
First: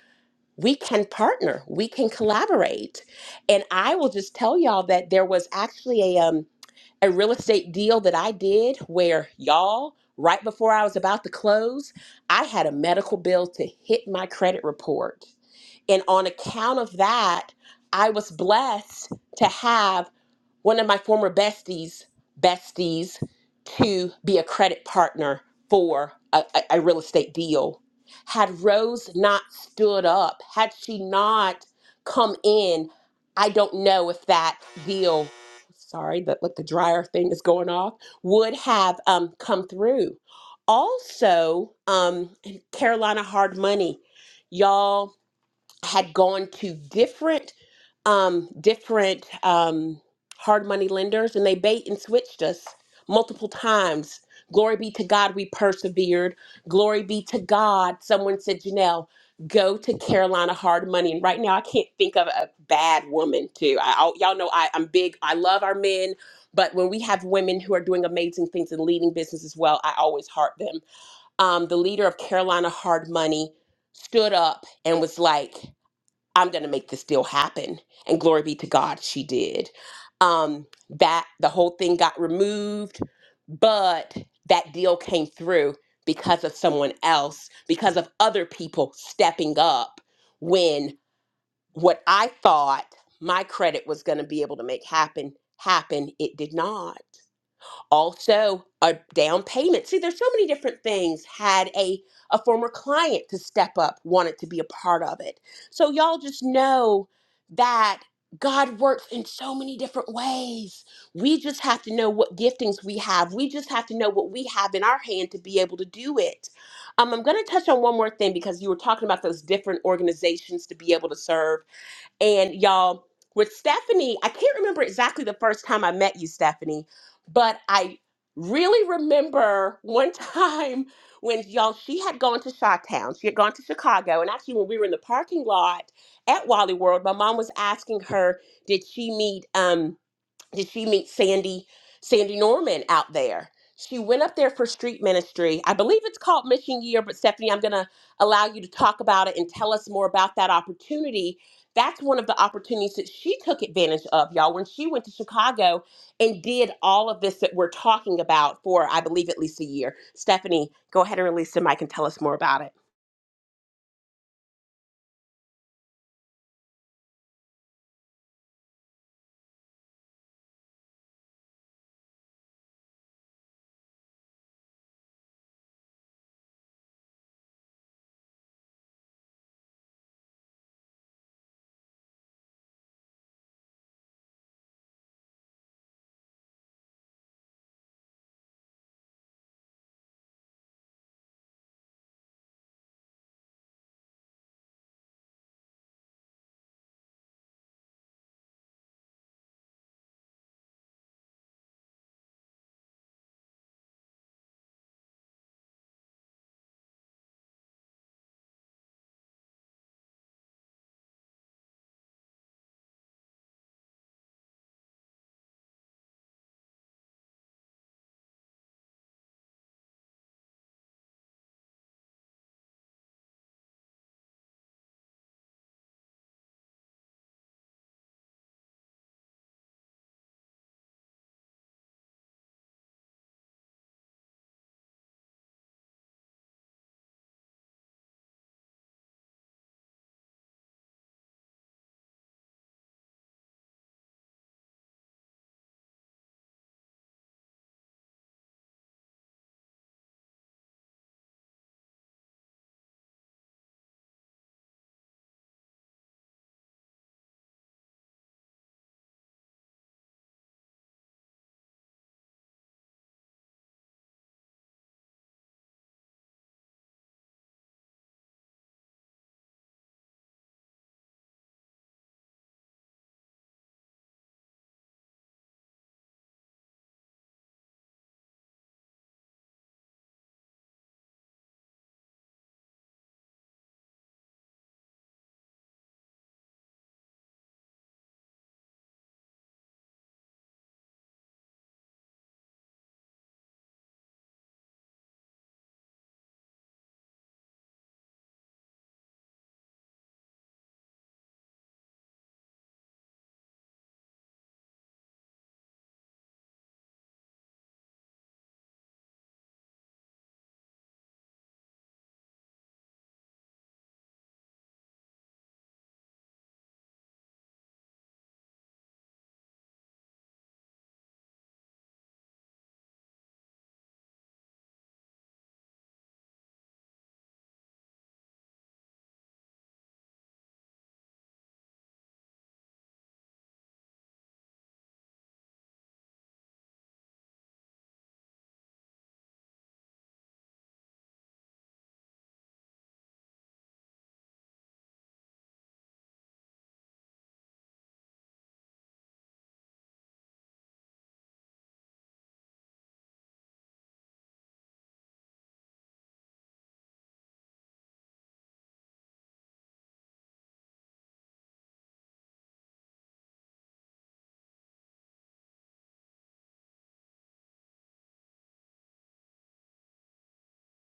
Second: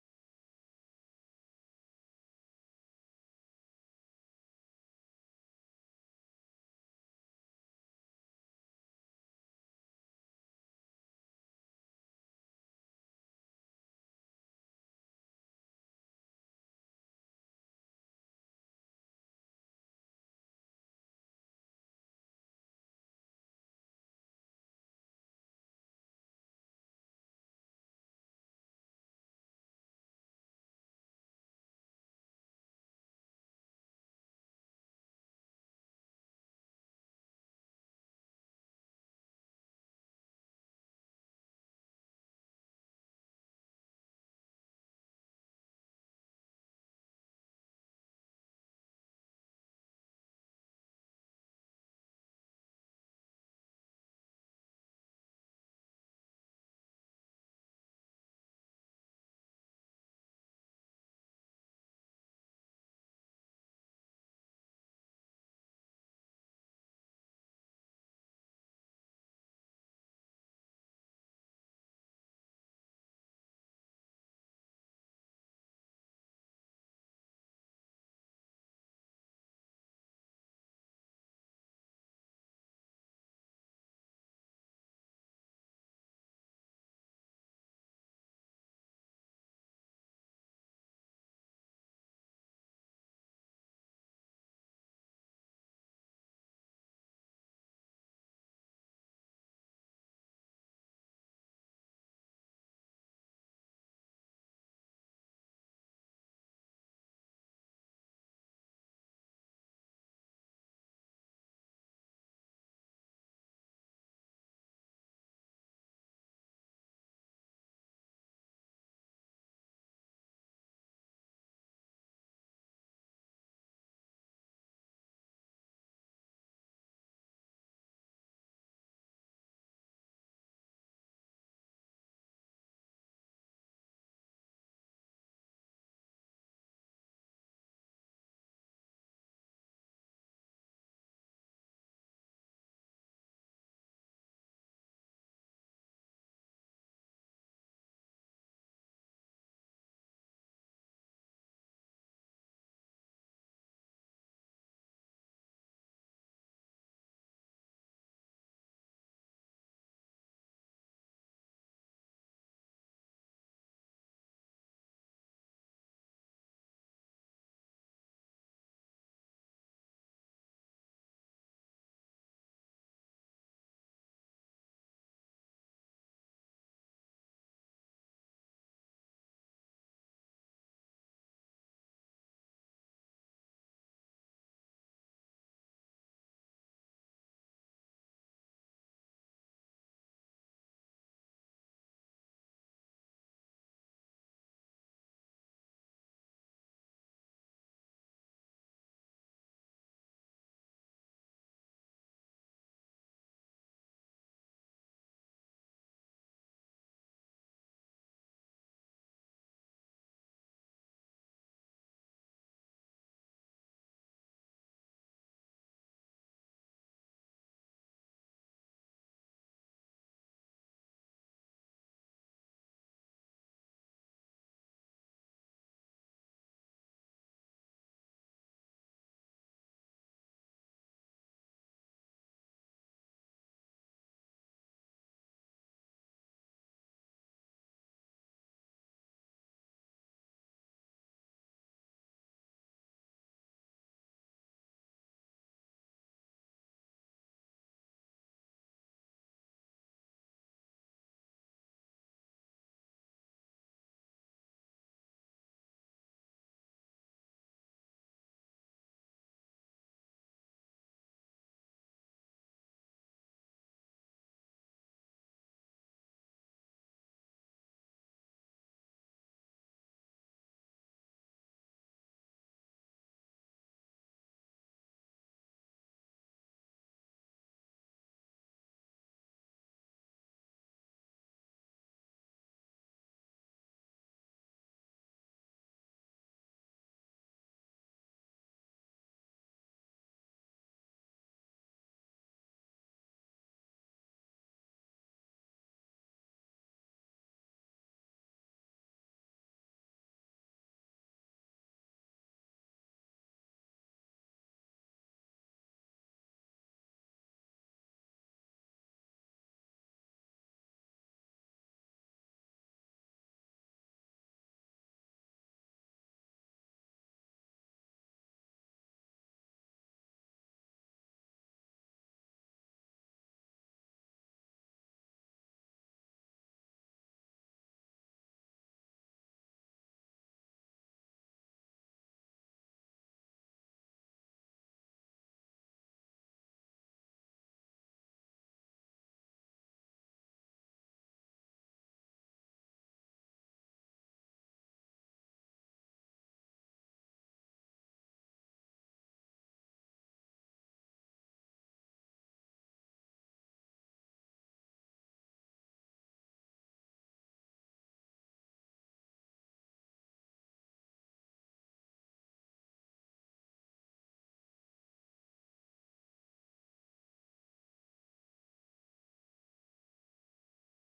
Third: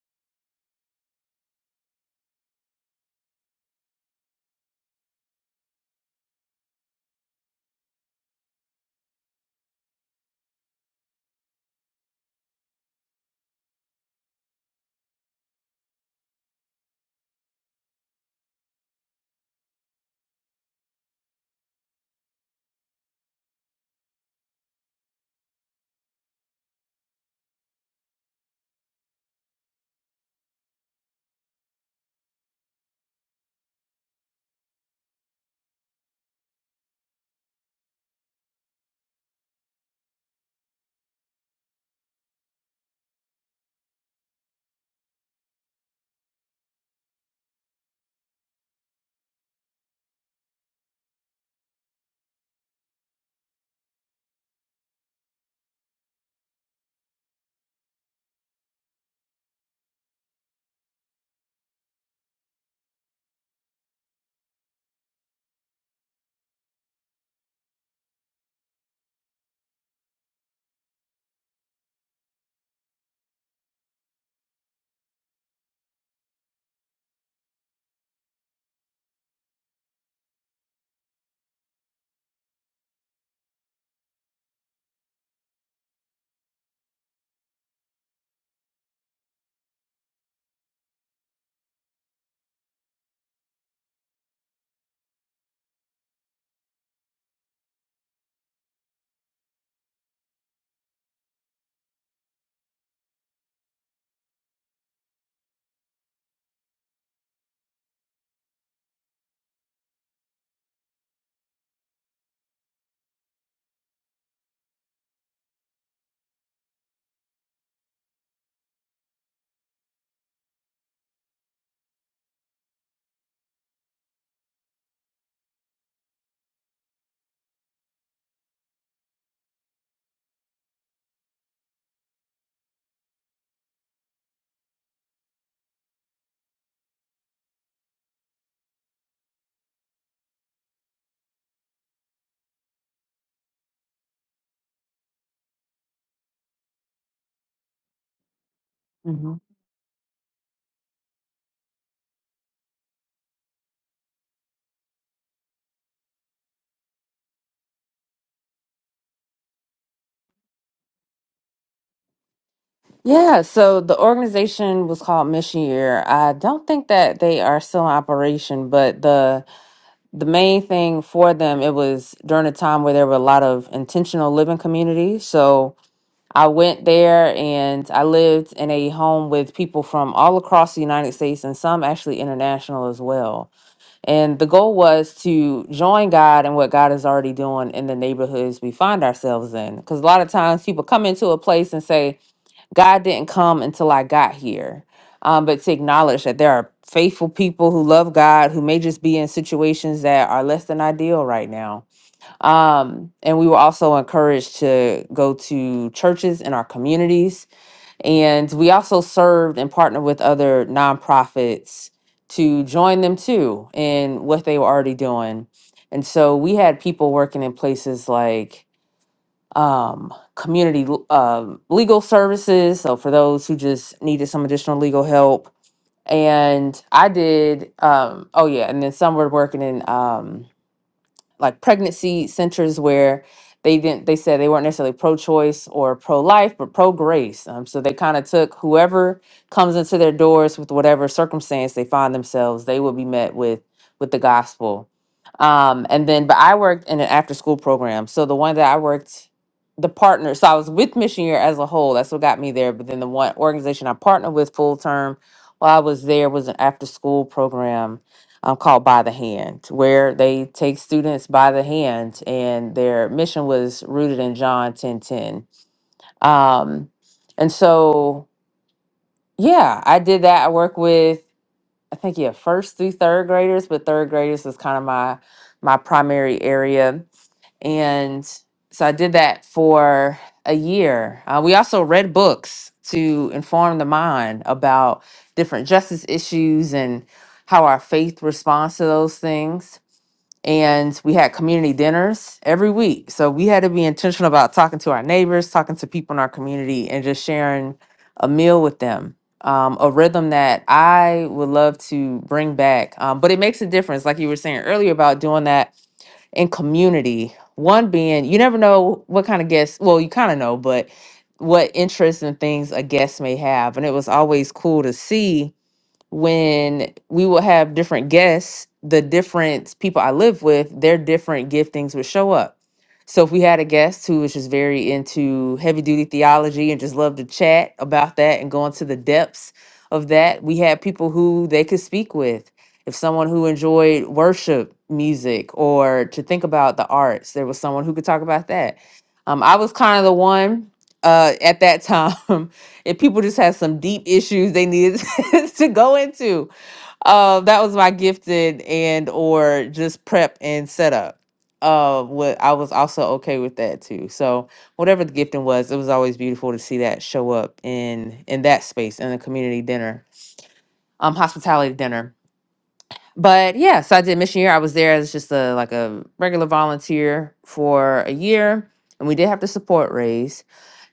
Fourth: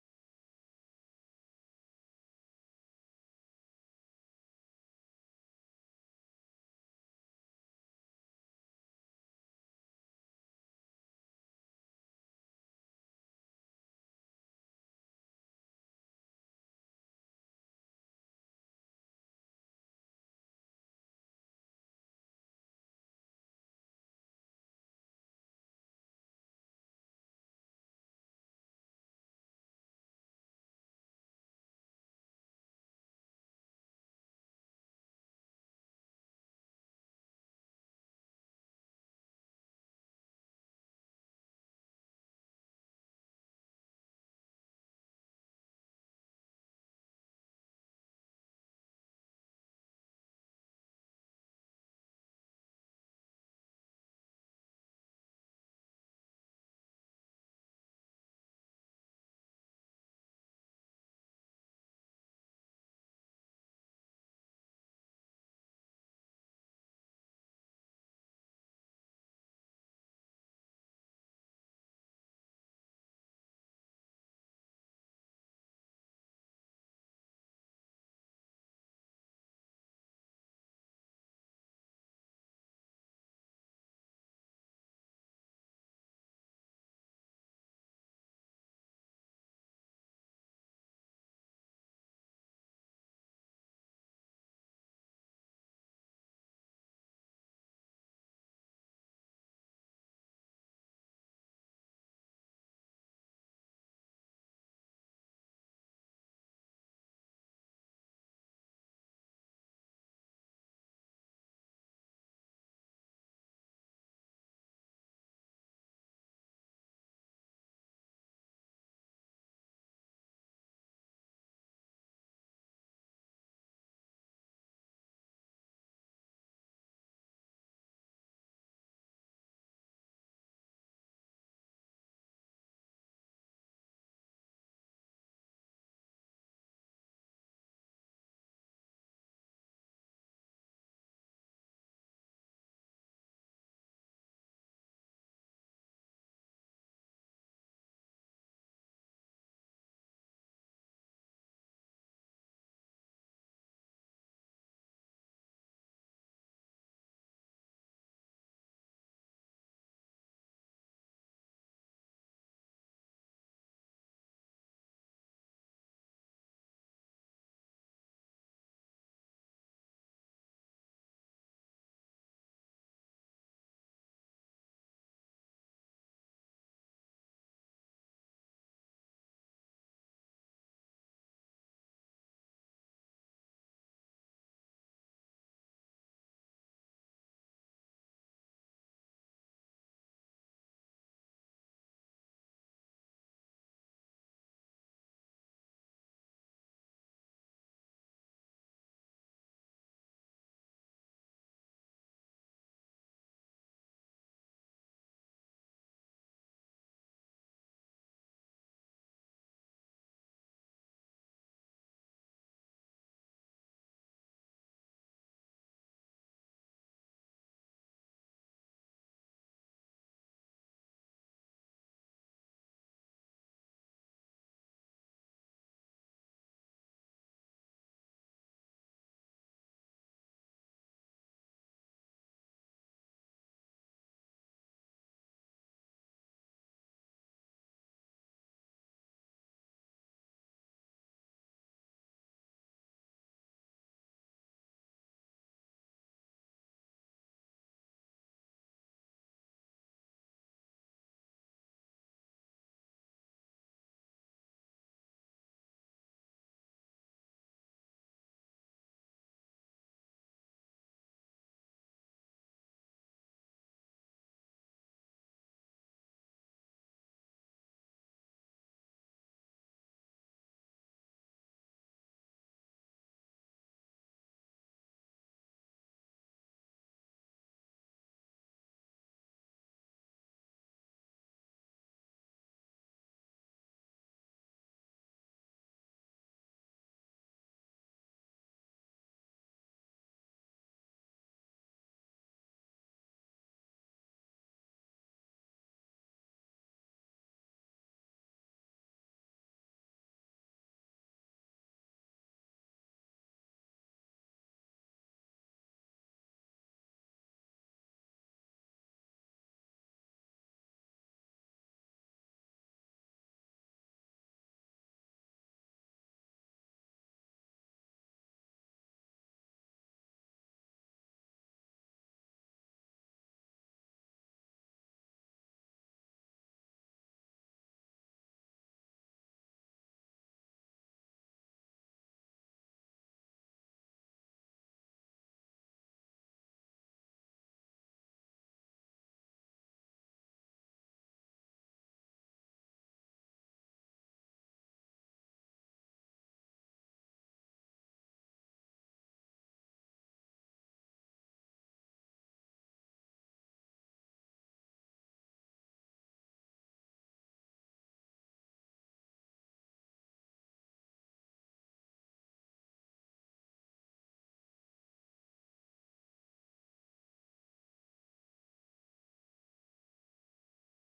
we can partner, we can collaborate. And I will just tell y'all that there was actually a um, a real estate deal that I did where y'all, right before I was about to close, I had a medical bill to hit my credit report. And on account of that, I was blessed to have one of my former besties, besties, to be a credit partner for a, a, a real estate deal. Had Rose not stood up, had she not come in, I don't know if that deal, sorry, that like the dryer thing is going off, would have um, come through. Also, um, Carolina Hard Money, y'all had gone to different um, different um, hard money lenders and they bait and switched us multiple times. Glory be to God, we persevered. Glory be to God. Someone said, Janelle, go to Carolina Hard Money. And right now, I can't think of a bad woman, too. I, I- y'all know I, I'm big, I love our men, but when we have women who are doing amazing things and leading business as well, I always heart them. Um, the leader of Carolina Hard Money stood up and was like, I'm going to make this deal happen. And glory be to God, she did. Um, that the whole thing got removed, but that deal came through because of someone else, because of other people stepping up when what I thought my credit was going to be able to make happen, happen, it did not also a down payment see there's so many different things had a a former client to step up wanted to be a part of it so y'all just know that god works in so many different ways we just have to know what giftings we have we just have to know what we have in our hand to be able to do it um, i'm going to touch on one more thing because you were talking about those different organizations to be able to serve and y'all, with Stephanie, I can't remember exactly the first time I met you, Stephanie, but I really remember one <laughs> time when y'all, she had gone to Chi-Town. She had gone to Chicago. And actually, when we were in the parking lot at Wally World, my mom was asking her, did she meet um did she meet Sandy Sandy Norman out there. She went up there for street ministry. I believe it's called Mission Year, but Stephanie, I'm going to allow you to talk about
hmm
it and tell us more about that opportunity. That's one of the opportunities that she took advantage of, y'all, when she went to Chicago and did all of this that we're talking about for, I believe, at least a year. Stephanie, go ahead and release the mic and tell us more about it.
Yeah, so the organization was called Mission Year. I don't think that they are still in operation, but the the main thing for them it was during a time where there were a lot of intentional living communities. So I went there and I lived in a home with people from all across the United States and some actually international as well. And the goal was to join God and what God is already doing in the neighborhoods we find ourselves in. Because a lot of times people come into a place and say, God didn't come until I got here. Um, but to acknowledge that there are faithful people who love God who may just be in situations that are less than ideal right now um, and we were also encouraged to go to churches in our communities. And we also served and partnered with other nonprofits to join them too in what they were already doing. And so we had people working in places like um, community l- um legal services. So for those who just needed some additional legal help. And I did, um, oh yeah, and then some were working in. Um, like pregnancy centers where they didn't they said they weren't necessarily pro-choice or pro-life but pro-grace um, so they kind of took whoever comes into their doors with whatever circumstance they find themselves they will be met with with the gospel um, and then but i worked in an after school program so the one that i worked the partner so i was with mission year as a whole that's what got me there but then the one organization i partnered with full term while i was there was an after school program um, called By the Hand, where they take students by the hand, and their mission was rooted in John 10 10. Um, and so, yeah, I did that. I work with, I think, yeah, first through third graders, but third graders is kind of my my primary area. And so I did that for a year. Uh, we also read books to inform the mind about different justice issues and how our faith responds to those things and we had community dinners every week. So we had to be intentional about talking to our neighbors, talking to people in our community, and just sharing a meal with them. Um, a rhythm that I would love to bring back, um, but it makes a difference, like you were saying earlier about doing that in community. One being, you never know what kind of guests. Well, you kind of know, but what interests and things a guest may have, and it was always cool to see when we will have different guests, the different people I live with, their different giftings would show up. So if we had a guest who was just very into heavy duty theology and just loved to chat about that and go into the depths of that, we had people who they could speak with. If someone who enjoyed worship music or to think about the arts, there was someone who could talk about that. Um, I was kind of the one uh, at that time <laughs> and people just had some deep issues they needed <laughs> to go into. Uh, that was my gifted and or just prep and setup. Uh, what I was also okay with that too. So whatever the gifting was, it was always beautiful to see that show up in in that space in a community dinner, um, hospitality dinner but yeah, so I did mission year. I was there as just a like a regular volunteer for a year, and we did have to support raise.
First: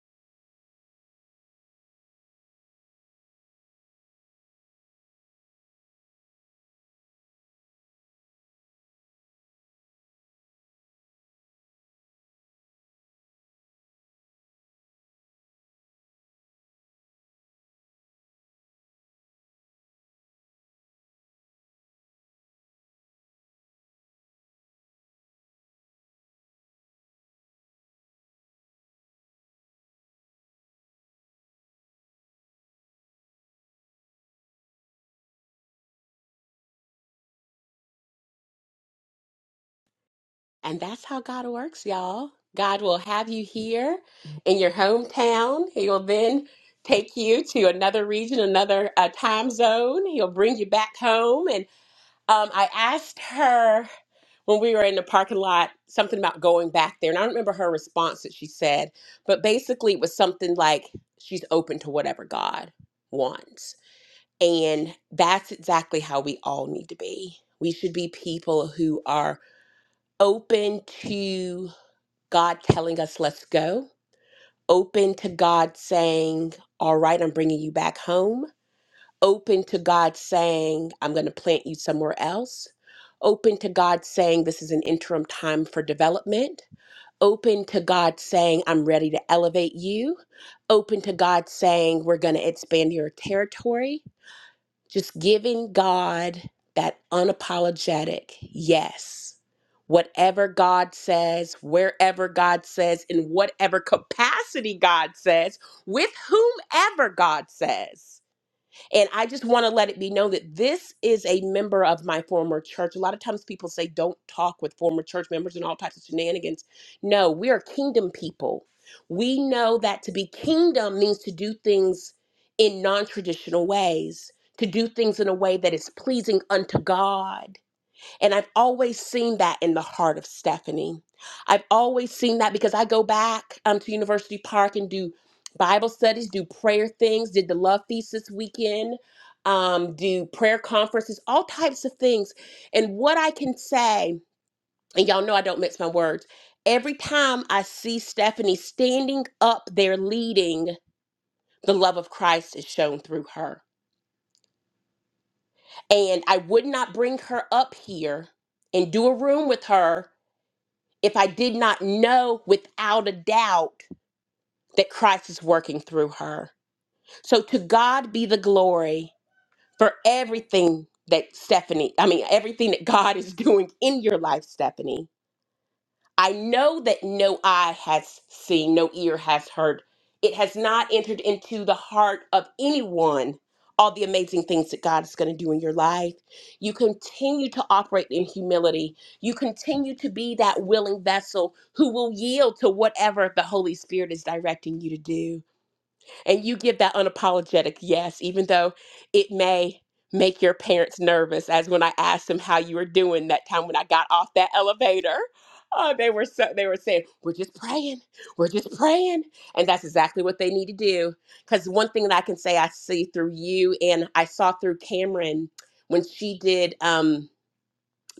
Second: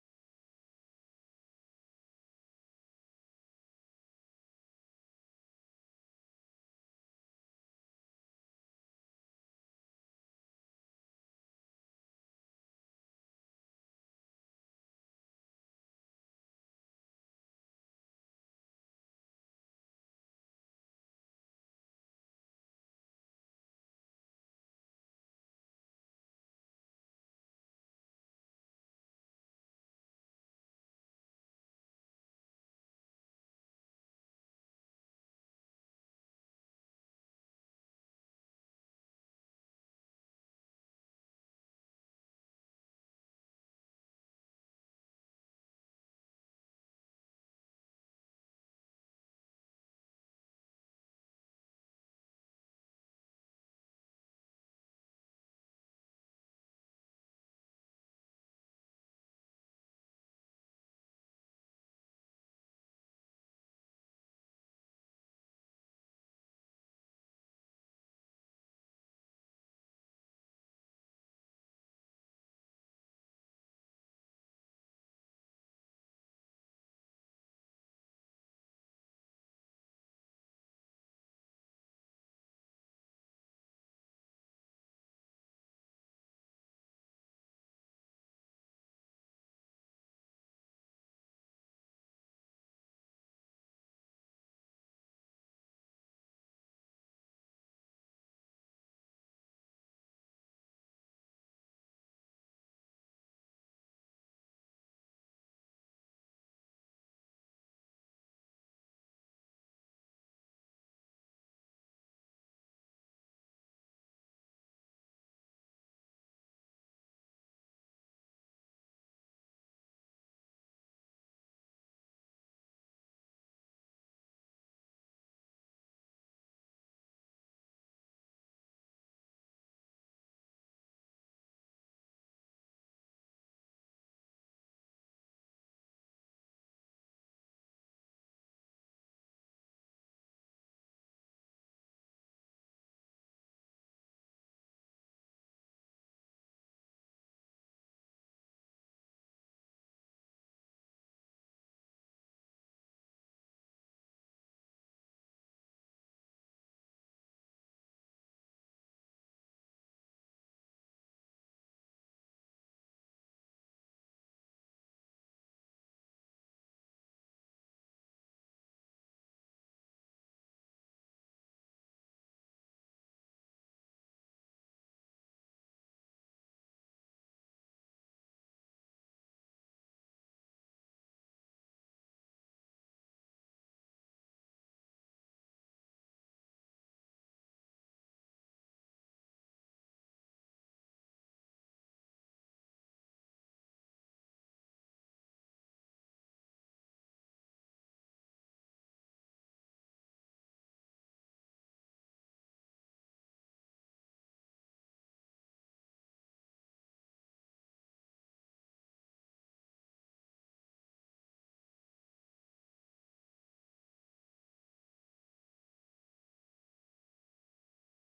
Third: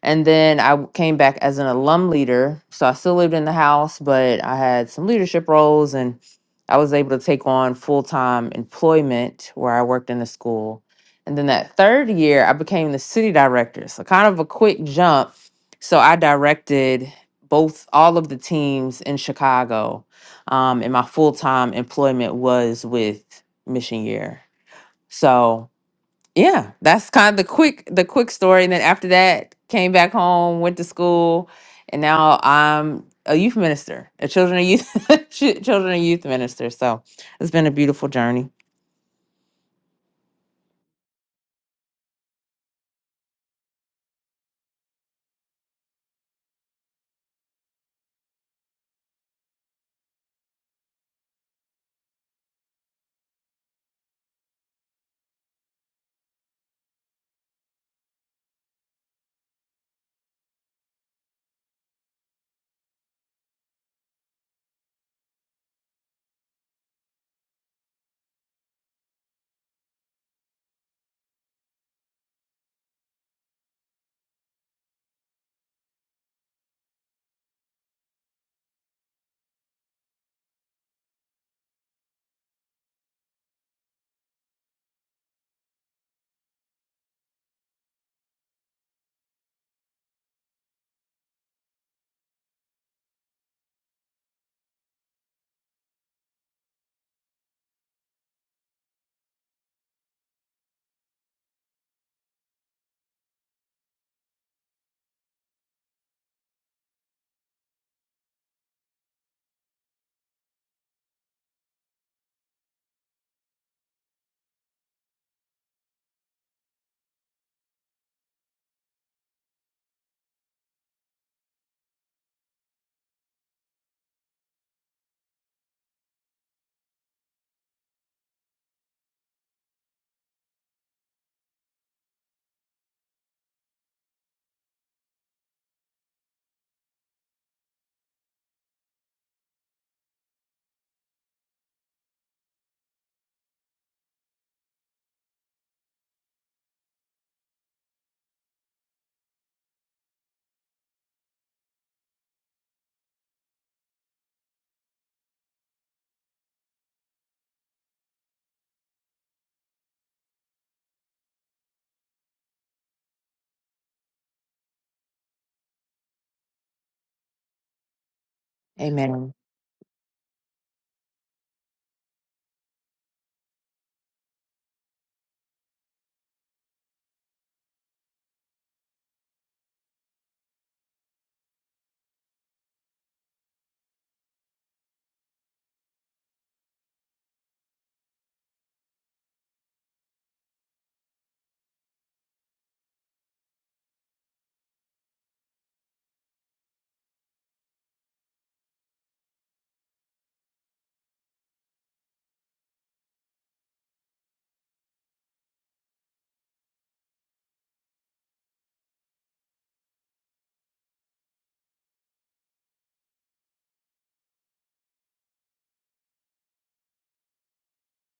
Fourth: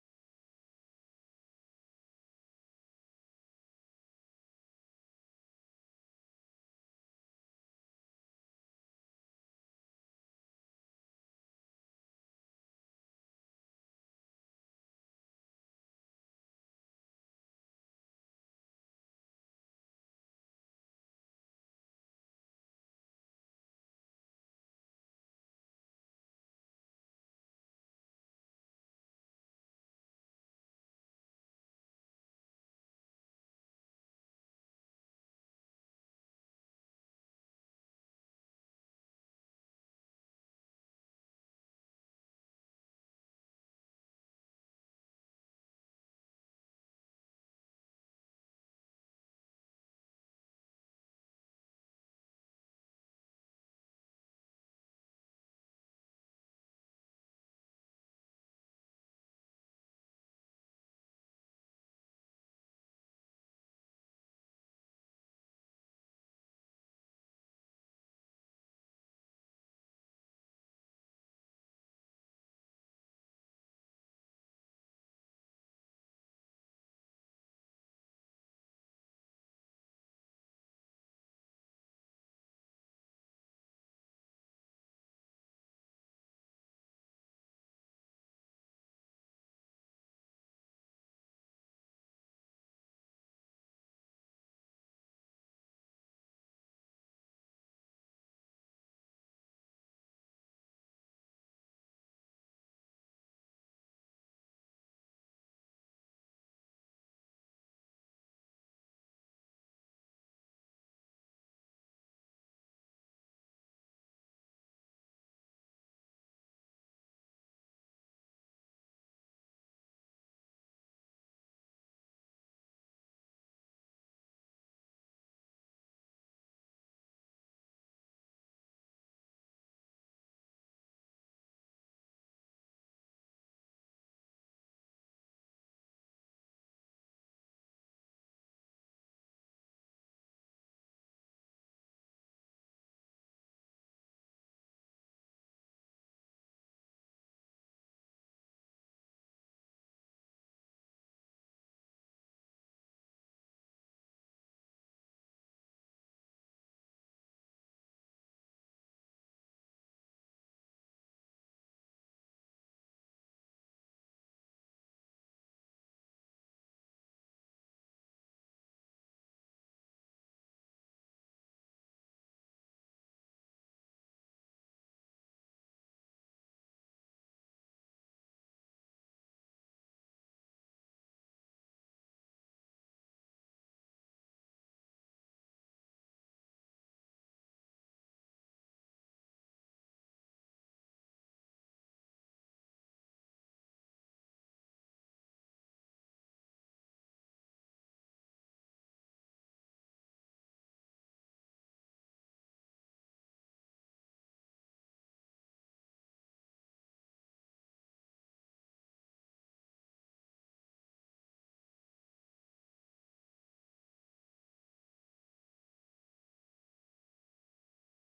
And then I w- came back as an alum leader. So I still lived in the house, but I had some leadership roles and I was able to take on full time employment where I worked in the school. And then that third year, I became the city director. So kind of a quick jump. So I directed both all of the teams in Chicago um, and my full time employment was with Mission Year. So yeah, that's kind of the quick the quick story. And then after that, came back home, went to school, and now I'm a youth minister, a children and youth <laughs> chi- children and youth minister. So it's been a beautiful journey.
And that's how God works, y'all. God will have you here in your hometown. He will then take you to another region, another uh, time zone. He'll bring you back home. And um, I asked her when we were in the parking lot something about going back there. And I don't remember her response that she said, but basically it was something like she's open to whatever God wants. And that's exactly how we all need to be. We should be people who are open to God telling us, let's go, open to God saying, all right, I'm bringing you back home, open to God saying, I'm going to plant you somewhere else, open to God saying, this is an interim time for development, open to God saying, I'm ready to elevate you, open to God saying, we're going to expand your territory, just giving God that unapologetic yes. Whatever God says, wherever God says, in whatever capacity God says, with whomever God says. And I just want to let it be known that this is a member of my former church. A lot of times people say, don't talk with former church members and all types of shenanigans. No, we are kingdom people. We know that to be kingdom means to do things in non traditional ways, to do things in a way that is pleasing unto God. And I've always seen that in the heart of Stephanie. I've always seen that because I go back um, to University Park and do Bible studies, do prayer things, did the Love Feast this weekend, um, do prayer conferences, all types of things. And what I can say, and y'all know I don't mix my words, every time I see Stephanie standing up there leading, the love of Christ is shown through her. And I would not bring her up here and do a room with her if I did not know without a doubt that Christ is working through her. So to God be the glory
Amen.
for everything that Stephanie, I mean, everything that God is <laughs> doing in your life, Stephanie. I know that no eye has seen, no ear has heard. It has not entered into the heart of anyone all the amazing things that God is going to do in your life. You continue to operate in humility. You continue to be that willing vessel who will yield to whatever the Holy Spirit is directing you to do and you give that unapologetic yes, even though it may make your parents nervous. As when I asked them how you were doing that time when I got off that elevator, oh, they were so they were saying, "We're just praying, we're just praying," and that's exactly what they need to do. Because one thing that I can say I see through you, and I saw through Cameron when she did. Um,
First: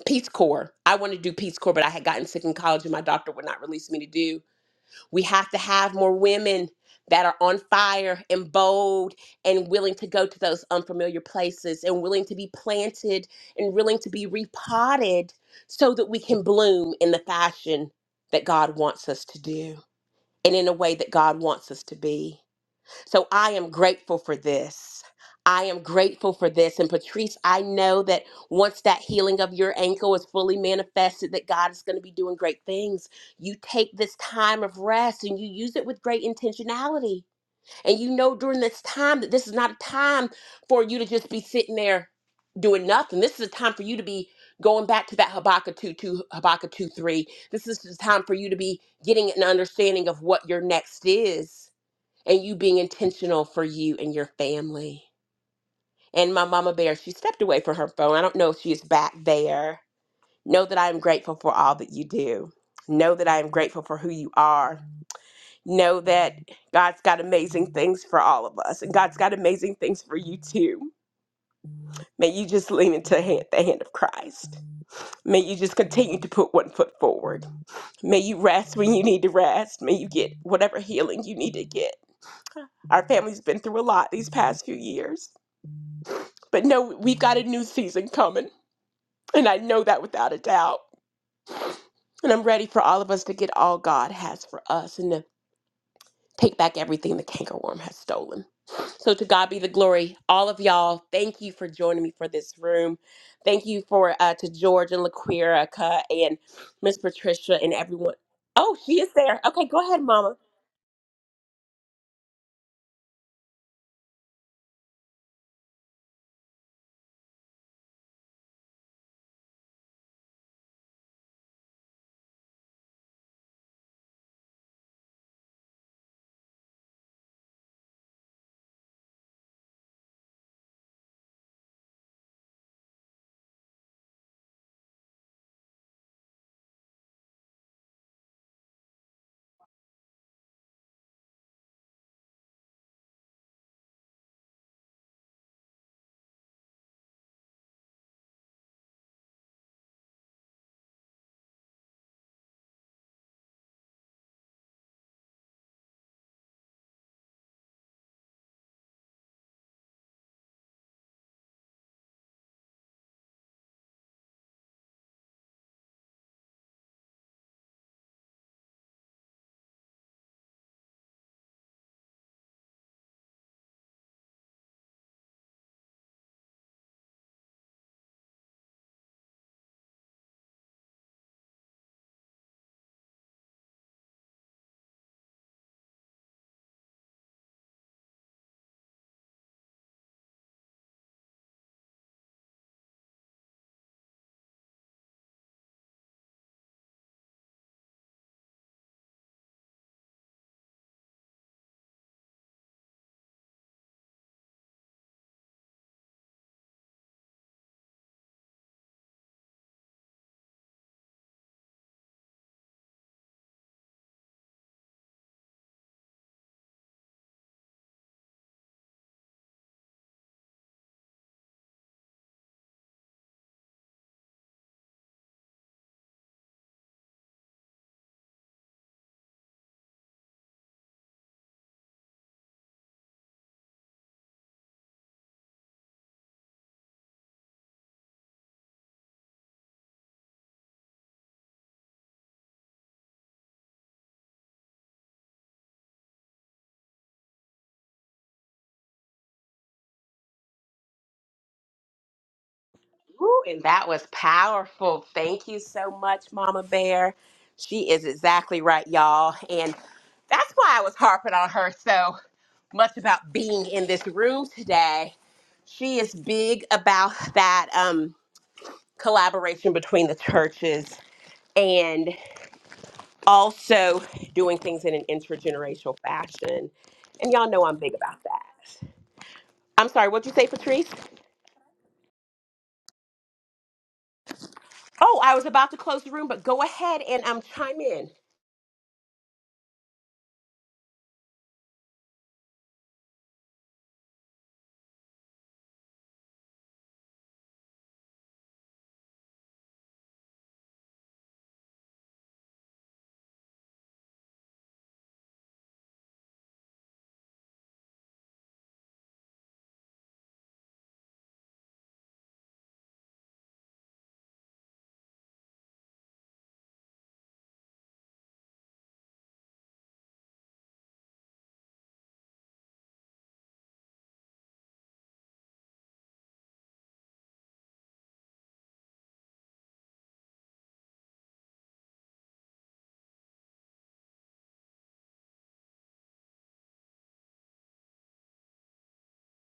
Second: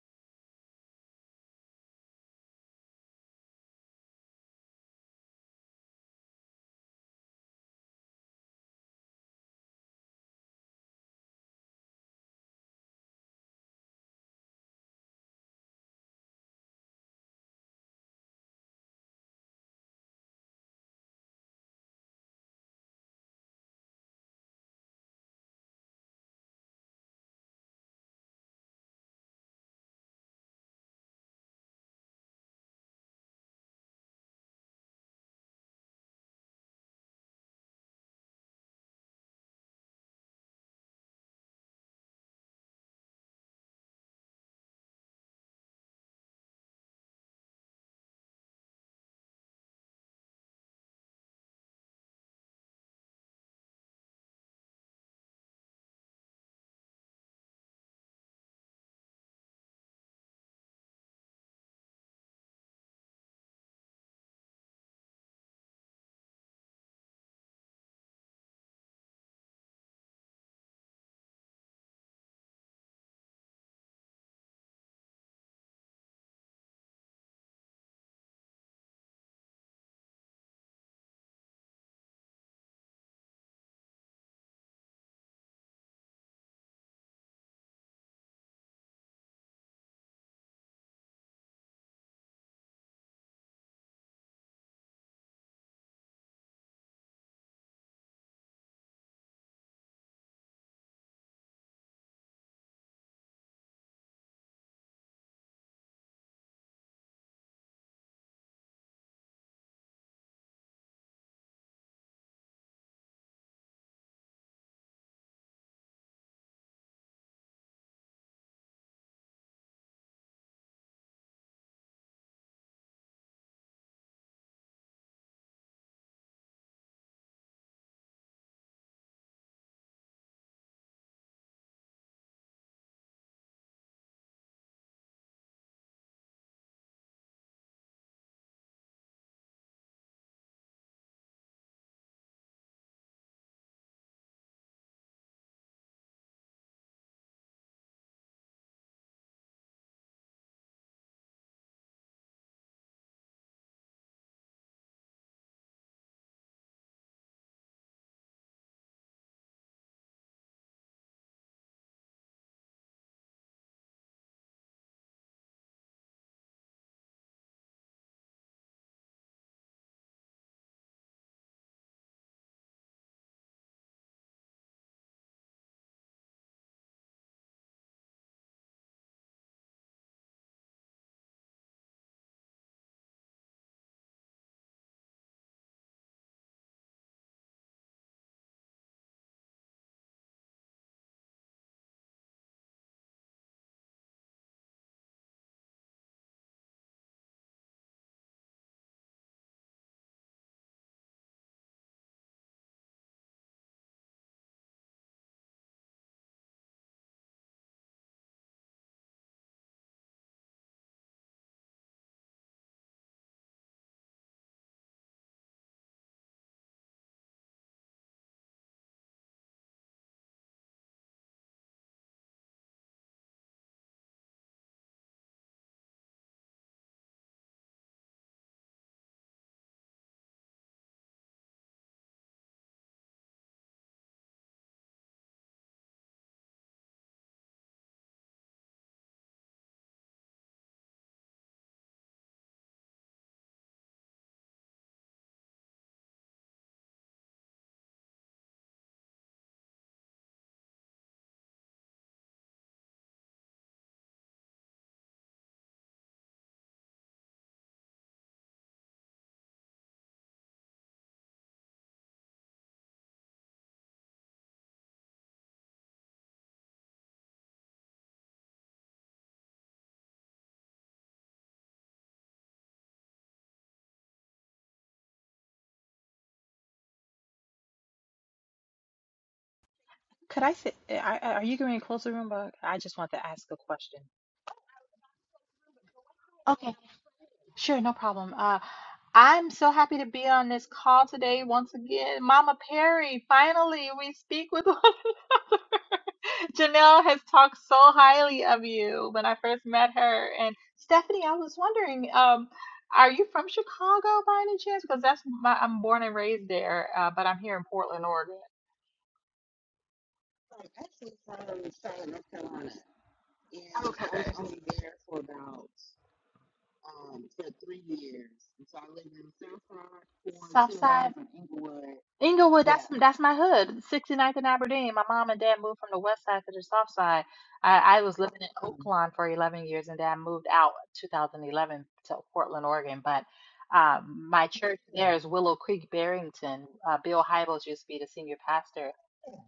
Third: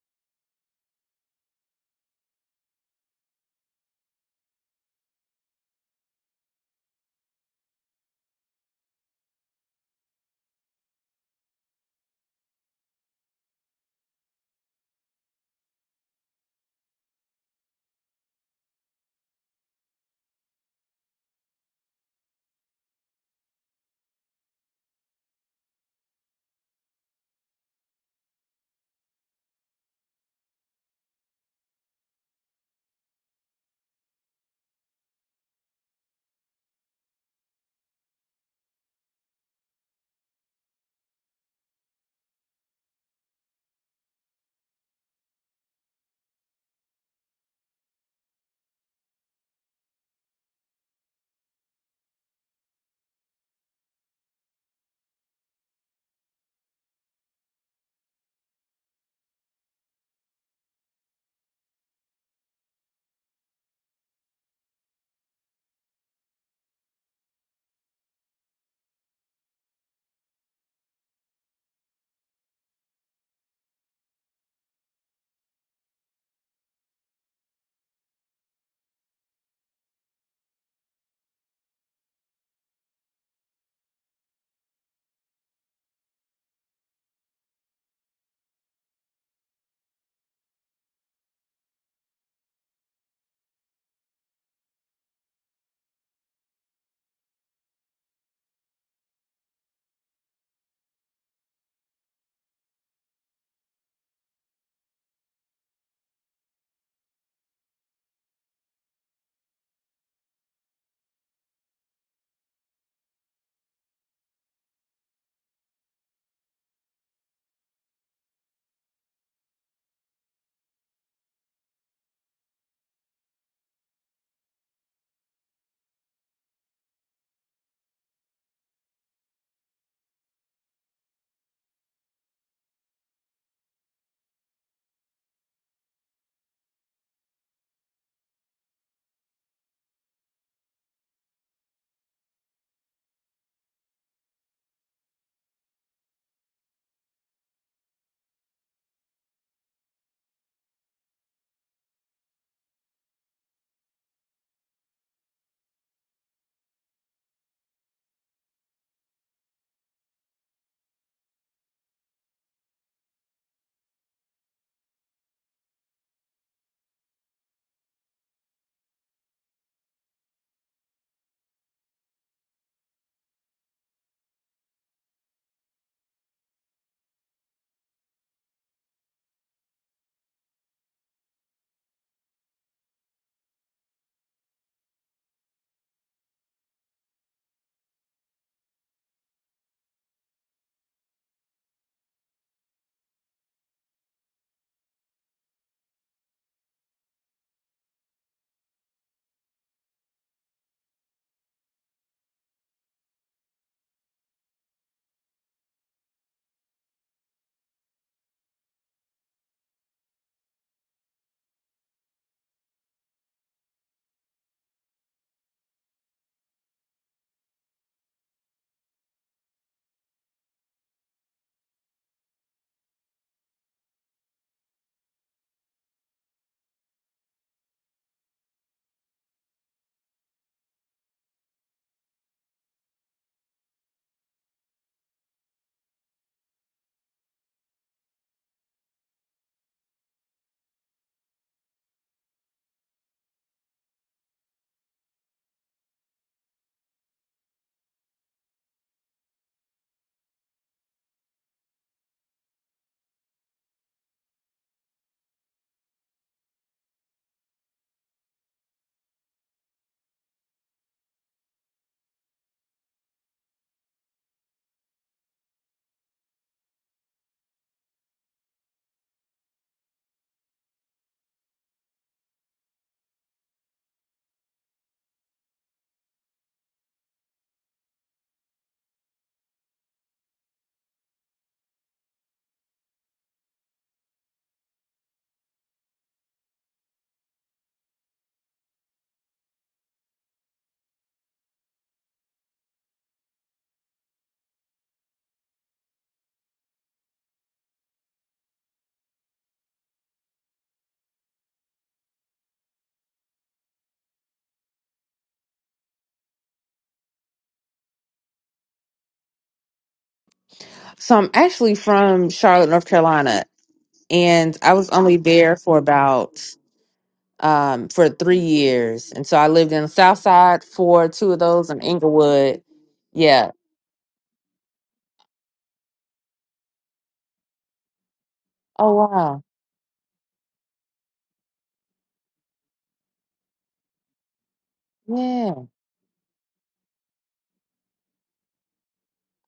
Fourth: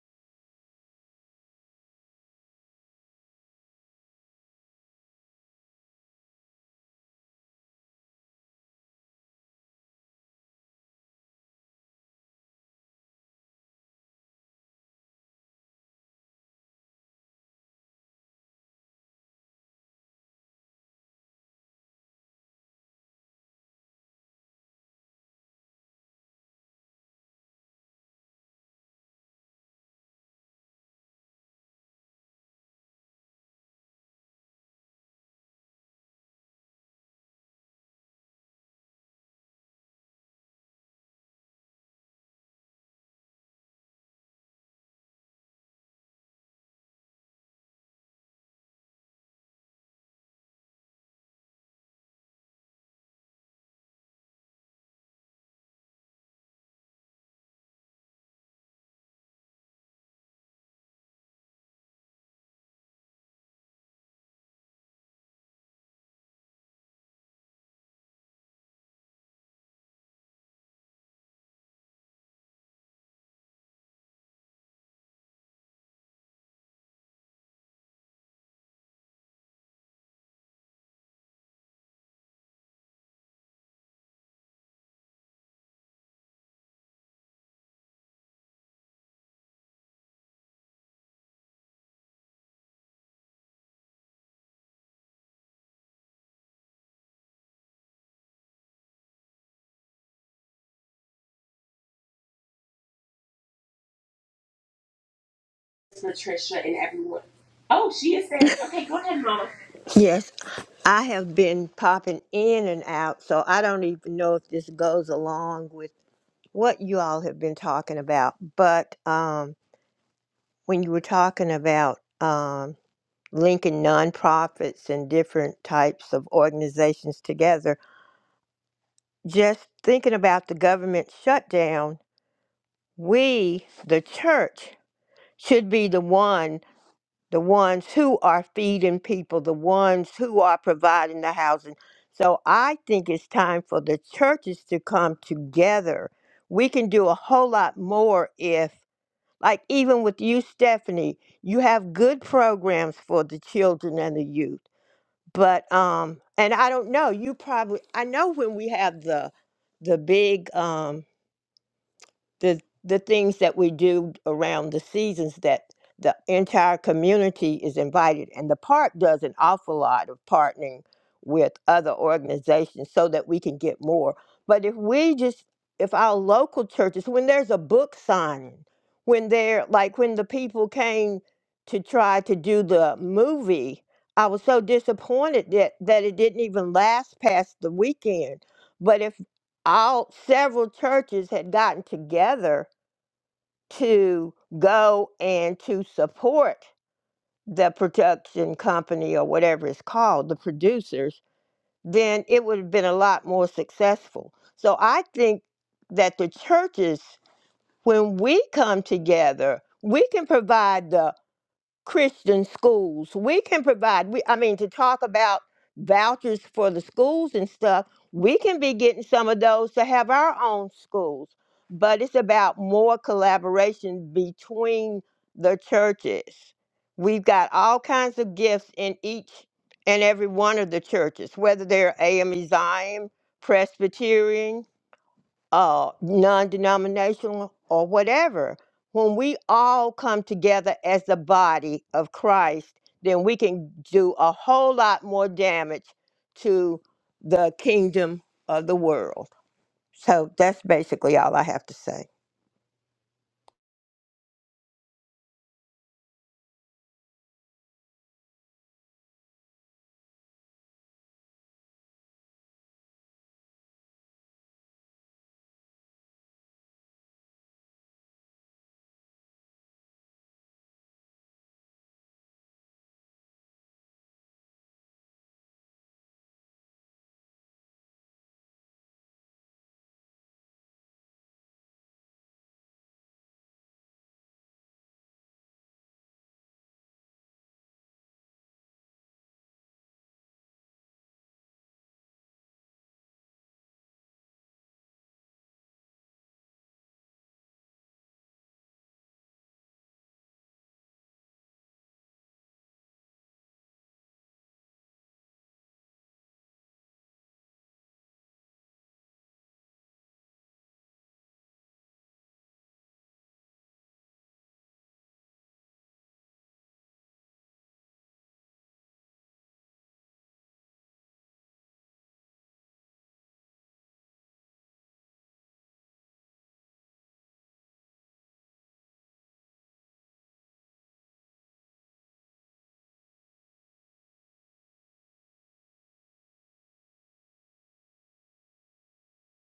Peace Corps. I wanted to do Peace Corps, but I had gotten sick in college and my doctor would not release me to do. We have to have more women that are on fire and bold and willing to go to those unfamiliar places and willing to be planted and willing to be repotted so that we can bloom in the fashion that God wants us to do and in a way that God wants us to be. So I am grateful for this. I am grateful for this. And Patrice, I know that once that healing of your ankle is fully manifested, that God is going to be doing great things. You take this time of rest and you use it with great intentionality. And you know during this time that this is not a time for you to just be sitting there doing nothing. This is a time for you to be going back to that Habakkuk 2 2, Habakkuk 2 3. This is the time for you to be getting an understanding of what your next is and you being intentional for you and your family. And my mama bear, she stepped away from her phone. I don't know if she is back there. Know that I am grateful for all that you do. Know that I am grateful for who you are. Know that God's got amazing things for all of us, and God's got amazing things for you too. May you just lean into hand- the hand of Christ. May you just continue to put one foot forward. May you rest when you need to rest. May you get whatever healing you need to get. Our family's been through a lot these past few years But no, we've got a new season coming. And I know that without a doubt. And I'm ready for all of us to get all God has for us and to take back everything the cankerworm has stolen. So to God be the glory. All of y'all, thank you for joining me for this room. Thank you for uh, to George and LaQuerica and
Patricia, and
Miss
everyone.
Patricia and
Oh,
everyone.
she is saying,
Oh,
okay, go
she is
ahead,
there.
Mama.
Okay, go ahead,
Yes,
Mama.
I have been popping in and out, so I don't even know if this goes along with what you all have been talking about, but um. when you were talking about um, linking nonprofits and different types of organizations together, just thinking about the government shutdown, we, the church, should be the one, the ones who are feeding people, the ones who are providing the housing. So I think it's time for the churches to come together. We can do a whole lot more if. Like even with you, Stephanie, you have good programs for the children and the youth. But um, and I don't know, you probably I know when we have the the big um the the things that we do around the seasons that the entire community is invited and the park does an awful lot of partnering with other organizations so that we can get more but if we just if our local churches when there's a book signing when they're like when the people came to try to do the movie i was so disappointed that that it didn't even last past the weekend but if all several churches had gotten together to go and to support the production company or whatever it's called, the producers, then it would have been a lot more successful. So I think that the churches, when we come together, we can provide the Christian schools. We can provide, we, I mean, to talk about vouchers for the schools and stuff, we can be getting some of those to have our own schools. But it's about more collaboration between the churches. We've got all kinds of gifts in each and every one of the churches, whether they're AME Zion, Presbyterian, uh, non-denominational or whatever when we all come together as the body of christ then we can do a whole lot more damage to the kingdom of the world so that's basically all i have to say
Ooh, and that was powerful. Thank you so much, Mama Bear. She is exactly right, y'all. And that's why I was harping on her so much about being in this room today. She is big about that um, collaboration between the churches and also doing things in an intergenerational fashion. And y'all know I'm big about that. I'm sorry, what'd you
Could
say,
I say,
Patrice?
I, I- are you going to close the room? But I just want to ask a question.
Oh, I was about to close the room, but go ahead and um, chime
Sure, no
in.
problem. Uh, I'm so happy to be on this call today once again. Mama Perry, finally we speak with <laughs> one. Janelle has talked so highly of you when I first met her. And Stephanie, I was wondering, um, are you from Chicago by any chance? Because that's my, I'm born and raised there, uh, but I'm here in Portland, Oregon.
So I'm actually from Charlotte, North Carolina,
Okay.
and I was only there for about um for three years. And so I lived in the South Side for
Southside.
two of those in Inglewood.
Inglewood, that's Yeah. that's my
Yeah.
hood, Sixty Ninth and Aberdeen. My mom and dad moved from the west side to the south side. I, I was living in
Oh
Oaklawn for
wow.
11 years, and then moved out 2011 to Portland, Oregon. But um, my church there is
Yeah.
Willow Creek, Barrington. Uh, Bill Hybels used to be the senior pastor,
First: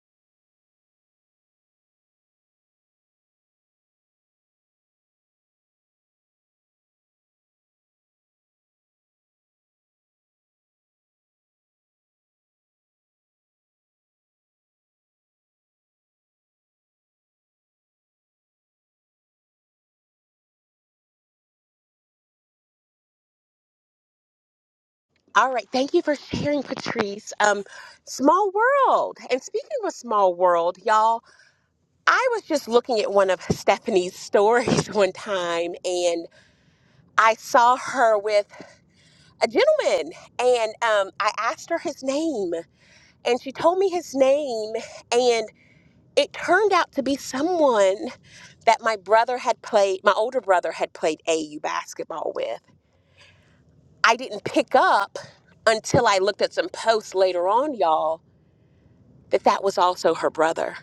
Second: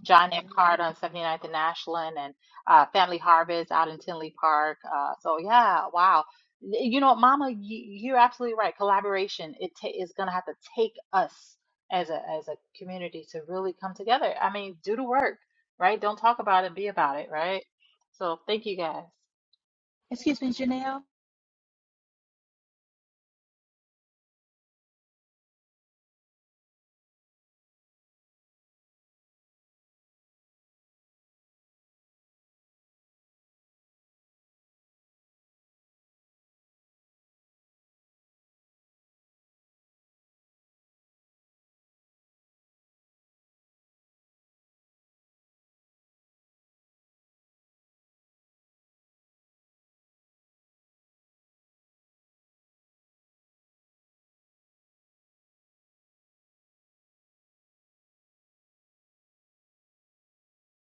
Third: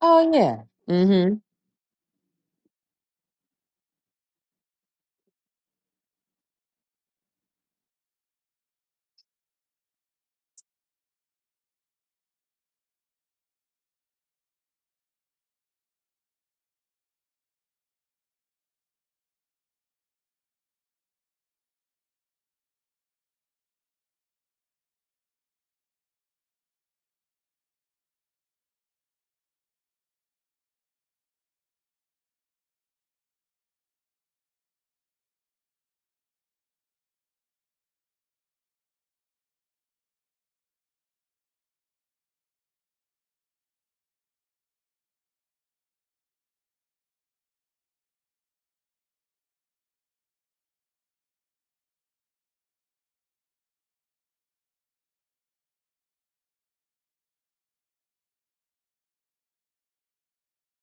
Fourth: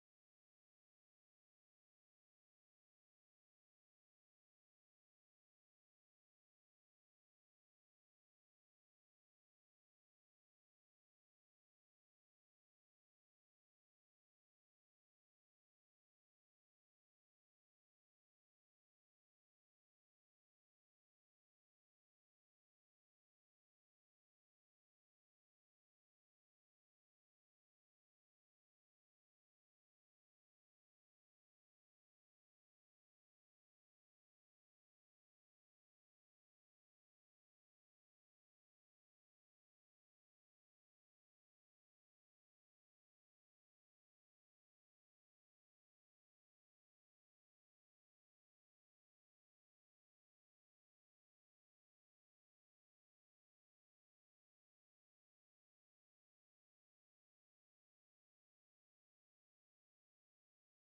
Oh
John F.
yeah.
Hart on
Mm-hmm.
Ninth and Ashland and uh, Family Harvest out in Tinley Park. Uh, so yeah, wow. You know, Mama, you, you're absolutely right. Collaboration it ta is going to have to take us as a as a community to really come together. I mean, do the work, right? Don't talk about it, be about it, right? So thank you guys. It's you.
All right. Thank you for sharing, Patrice. Um, small world. And speaking of a small world, y'all, I was just looking at one of Stephanie's stories <laughs> one time and I saw her with a gentleman and um, I asked her his name and she told me his name and it turned out to be someone that my brother had played, my older brother had played AU basketball with. I didn't pick up until I looked at some posts later on, y'all that that was also her brother.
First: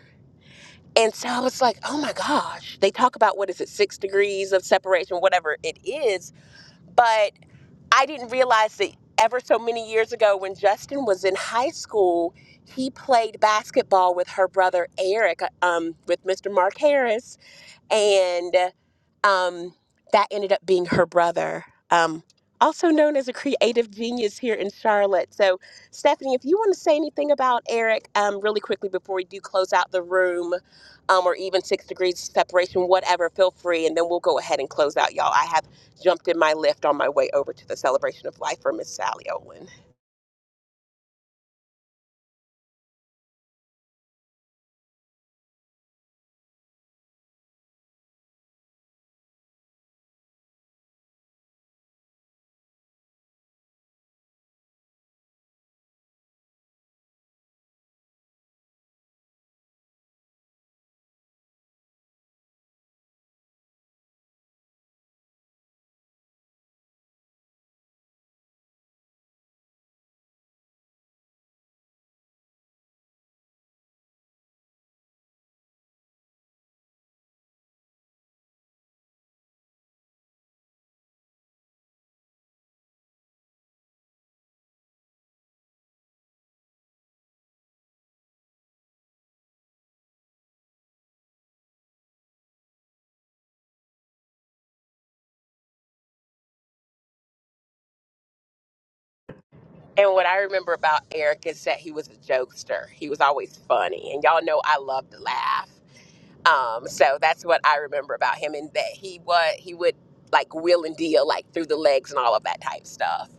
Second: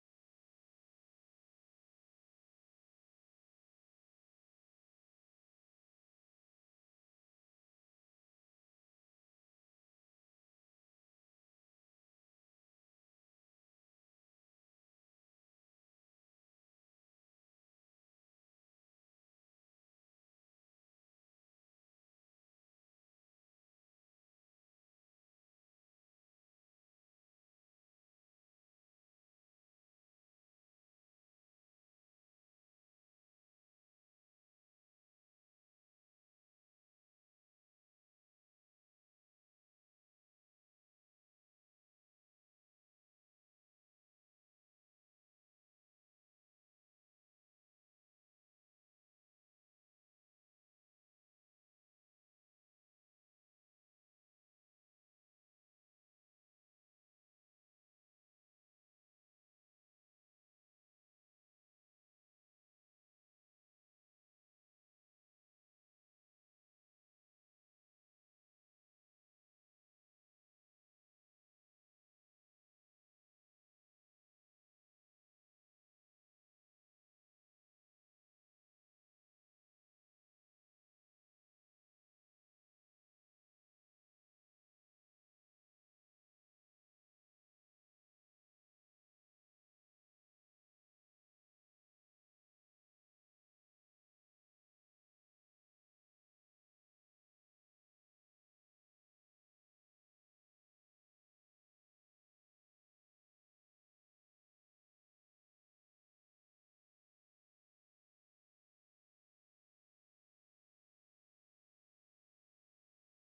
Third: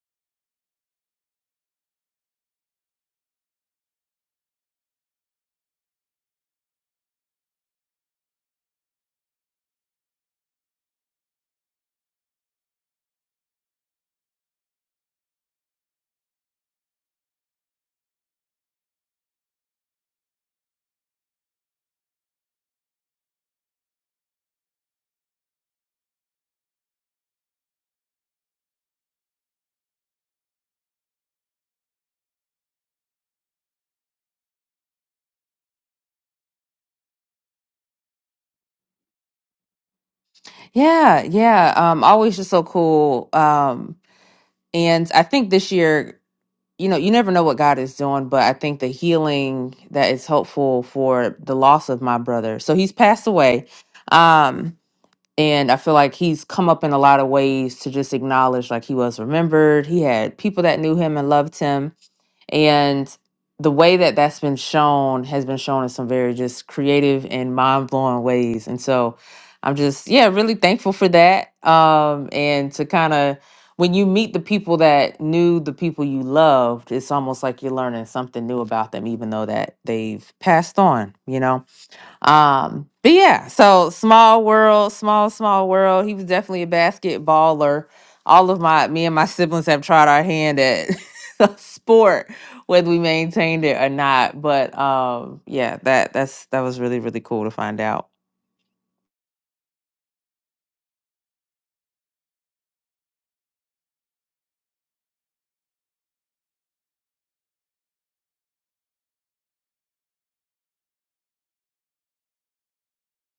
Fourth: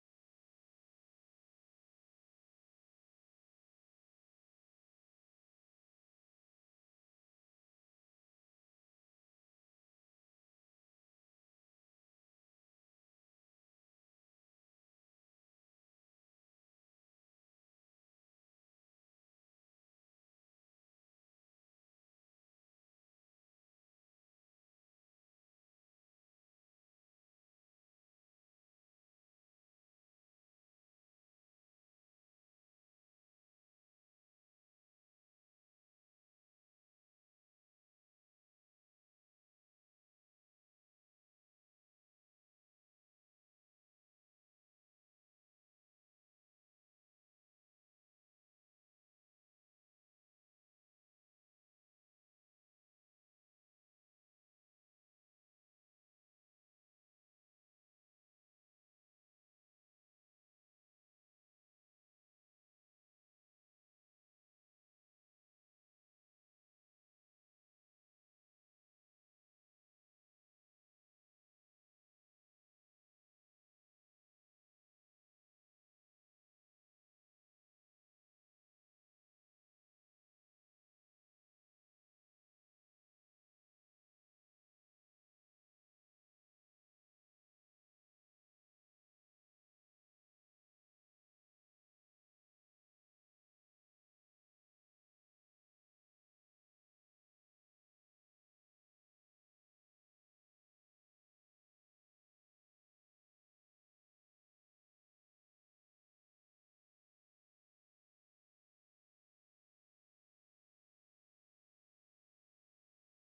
And so I was like, oh my gosh. They talk about what is it, six degrees of separation, whatever it is. But I didn't realize that ever so many years ago when Justin was in high school, he played basketball with her brother Eric, uh, um, with Mr. Mark Harris and um, that ended up being her brother, um, also known as a creative genius here in Charlotte. So, Stephanie, if you want to say anything about Eric, um, really quickly before we do close out the room, um, or even six degrees of separation, whatever, feel free, and then we'll go ahead and close out, y'all. I have jumped in my lift on my way over to the celebration of life for Miss Sally Owen.
Yeah, yeah. Um, always just so cool. Um, and I think this year, you know, you never know what God is doing, but I think the healing that is hopeful for the loss of my brother. So he's passed away. Um, and I feel like he's come up in a lot of ways to just acknowledge like he was remembered. He had people that knew him and loved him, and the way that that's been shown has been shown in some very just creative and mind blowing ways. And so, I'm just yeah really thankful for that. Um, and to kind of when you meet the people that knew the people you loved, it's almost like you're learning something new about them, even though that they've passed on. You know. Um, but yeah, so small world, small, small world. He was definitely a basketballer. All of my me and my siblings have tried our hand at <laughs> the sport, whether we maintained it or not. But um, yeah, that that's that was really, really cool to find out.
And what I remember about Eric is that he was a jokester. He was always funny. And y'all know I love to laugh. Um, so that's what I remember about him, and that he was he would like wheel and deal like through the legs and all of that type stuff.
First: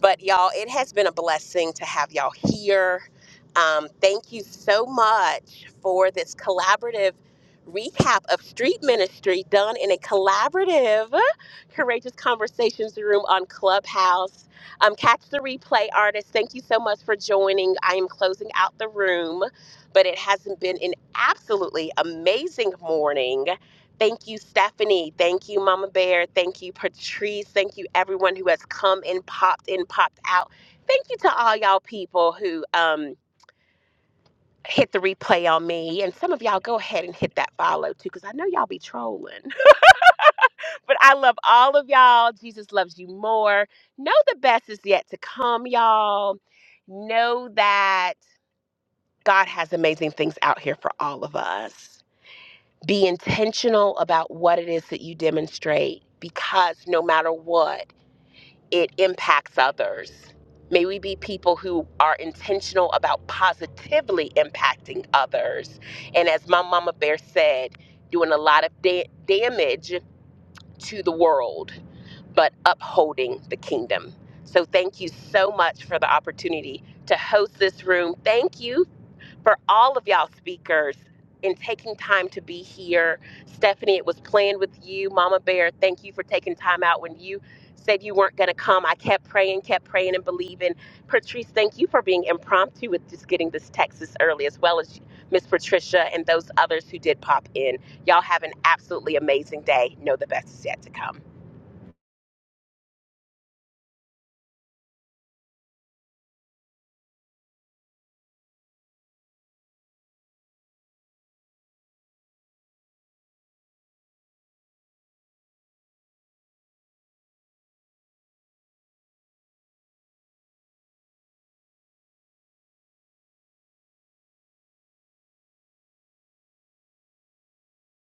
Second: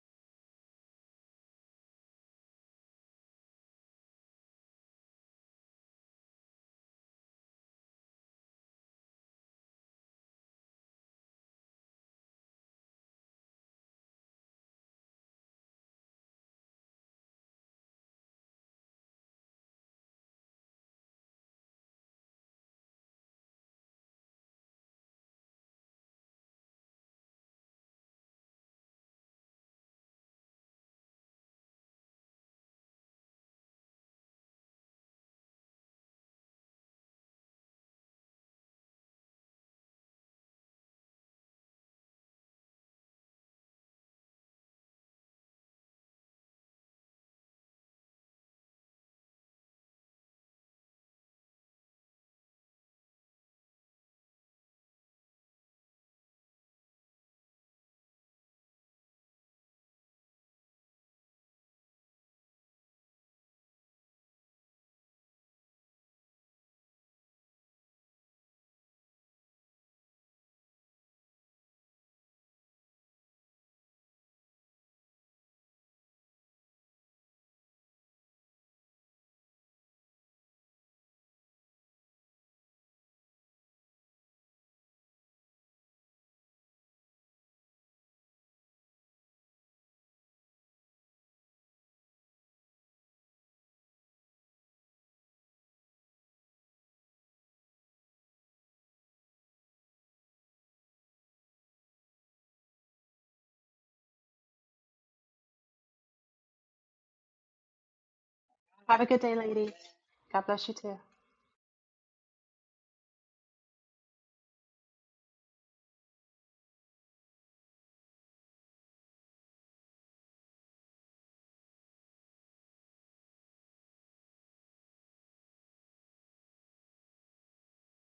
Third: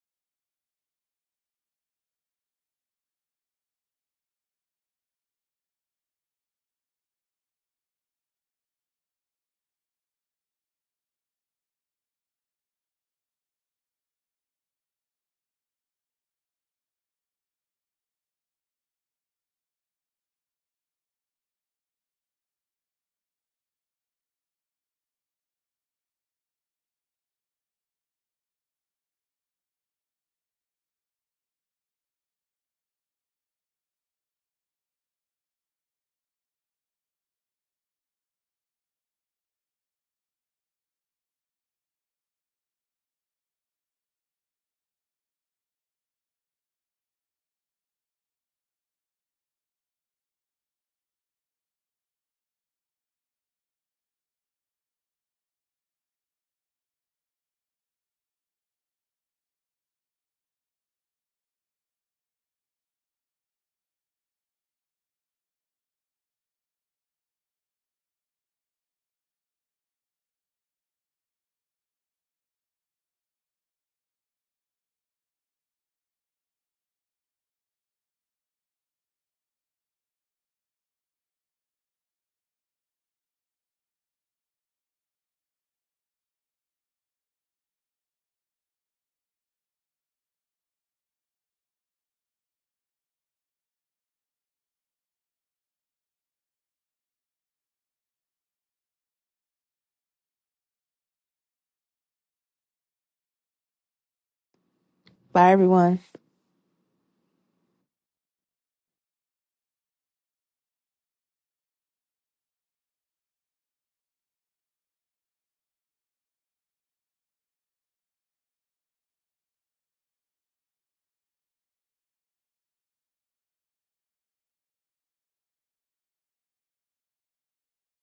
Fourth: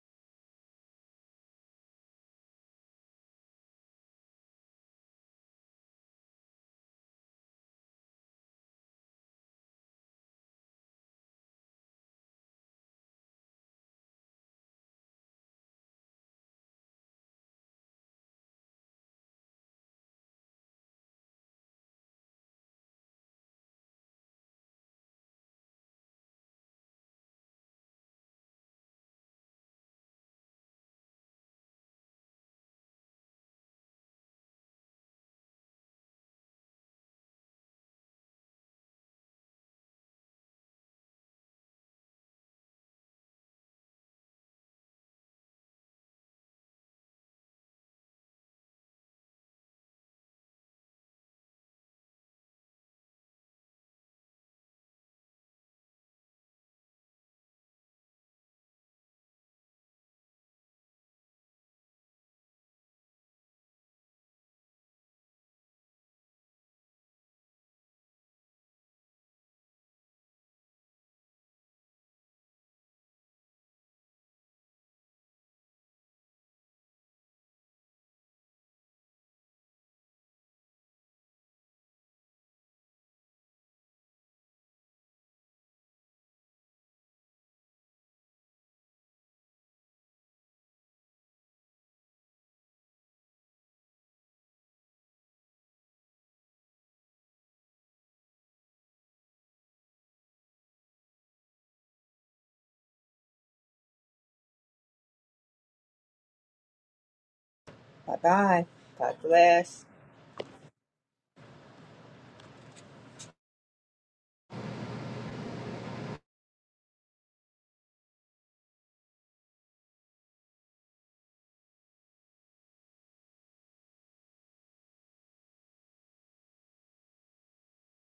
But y'all, it has been a blessing to have y'all here. Um, thank you so much for this collaborative recap of street ministry done in a collaborative, courageous conversations room on Clubhouse. Um, catch the replay, artists. Thank you so much for joining. I am closing out the room but it hasn't been an absolutely amazing morning. Thank you, Stephanie. Thank you, Mama Bear. Thank you, Patrice. Thank you, everyone who has come and popped in, popped out. Thank you to all y'all people who um, hit the replay on me. And some of y'all go ahead and hit that follow too, because I know y'all be trolling. <laughs> but I love all of y'all. Jesus loves you more. Know the best is yet to come, y'all. Know that God has amazing things out here for all of us Be intentional about what it is that you demonstrate because no matter what, it impacts others. May we be people who are intentional about positively impacting others. And as my mama bear said, doing a lot of da- damage to the world, but upholding the kingdom. So thank you so much for the opportunity to host this room. Thank you for all of y'all speakers in taking time to be here. Stephanie, it was planned with you. Mama Bear, thank you for taking time out when you said you weren't going to come. I kept praying, kept praying and believing. Patrice, thank you for being impromptu with just getting this text this early, as well as Miss Patricia and those others who did pop in. Y'all have an absolutely amazing day. Know the best is yet to come.
Bye everyone.
Bye bye.
Have a
God
good day, ladies.
bless.
God bless you too.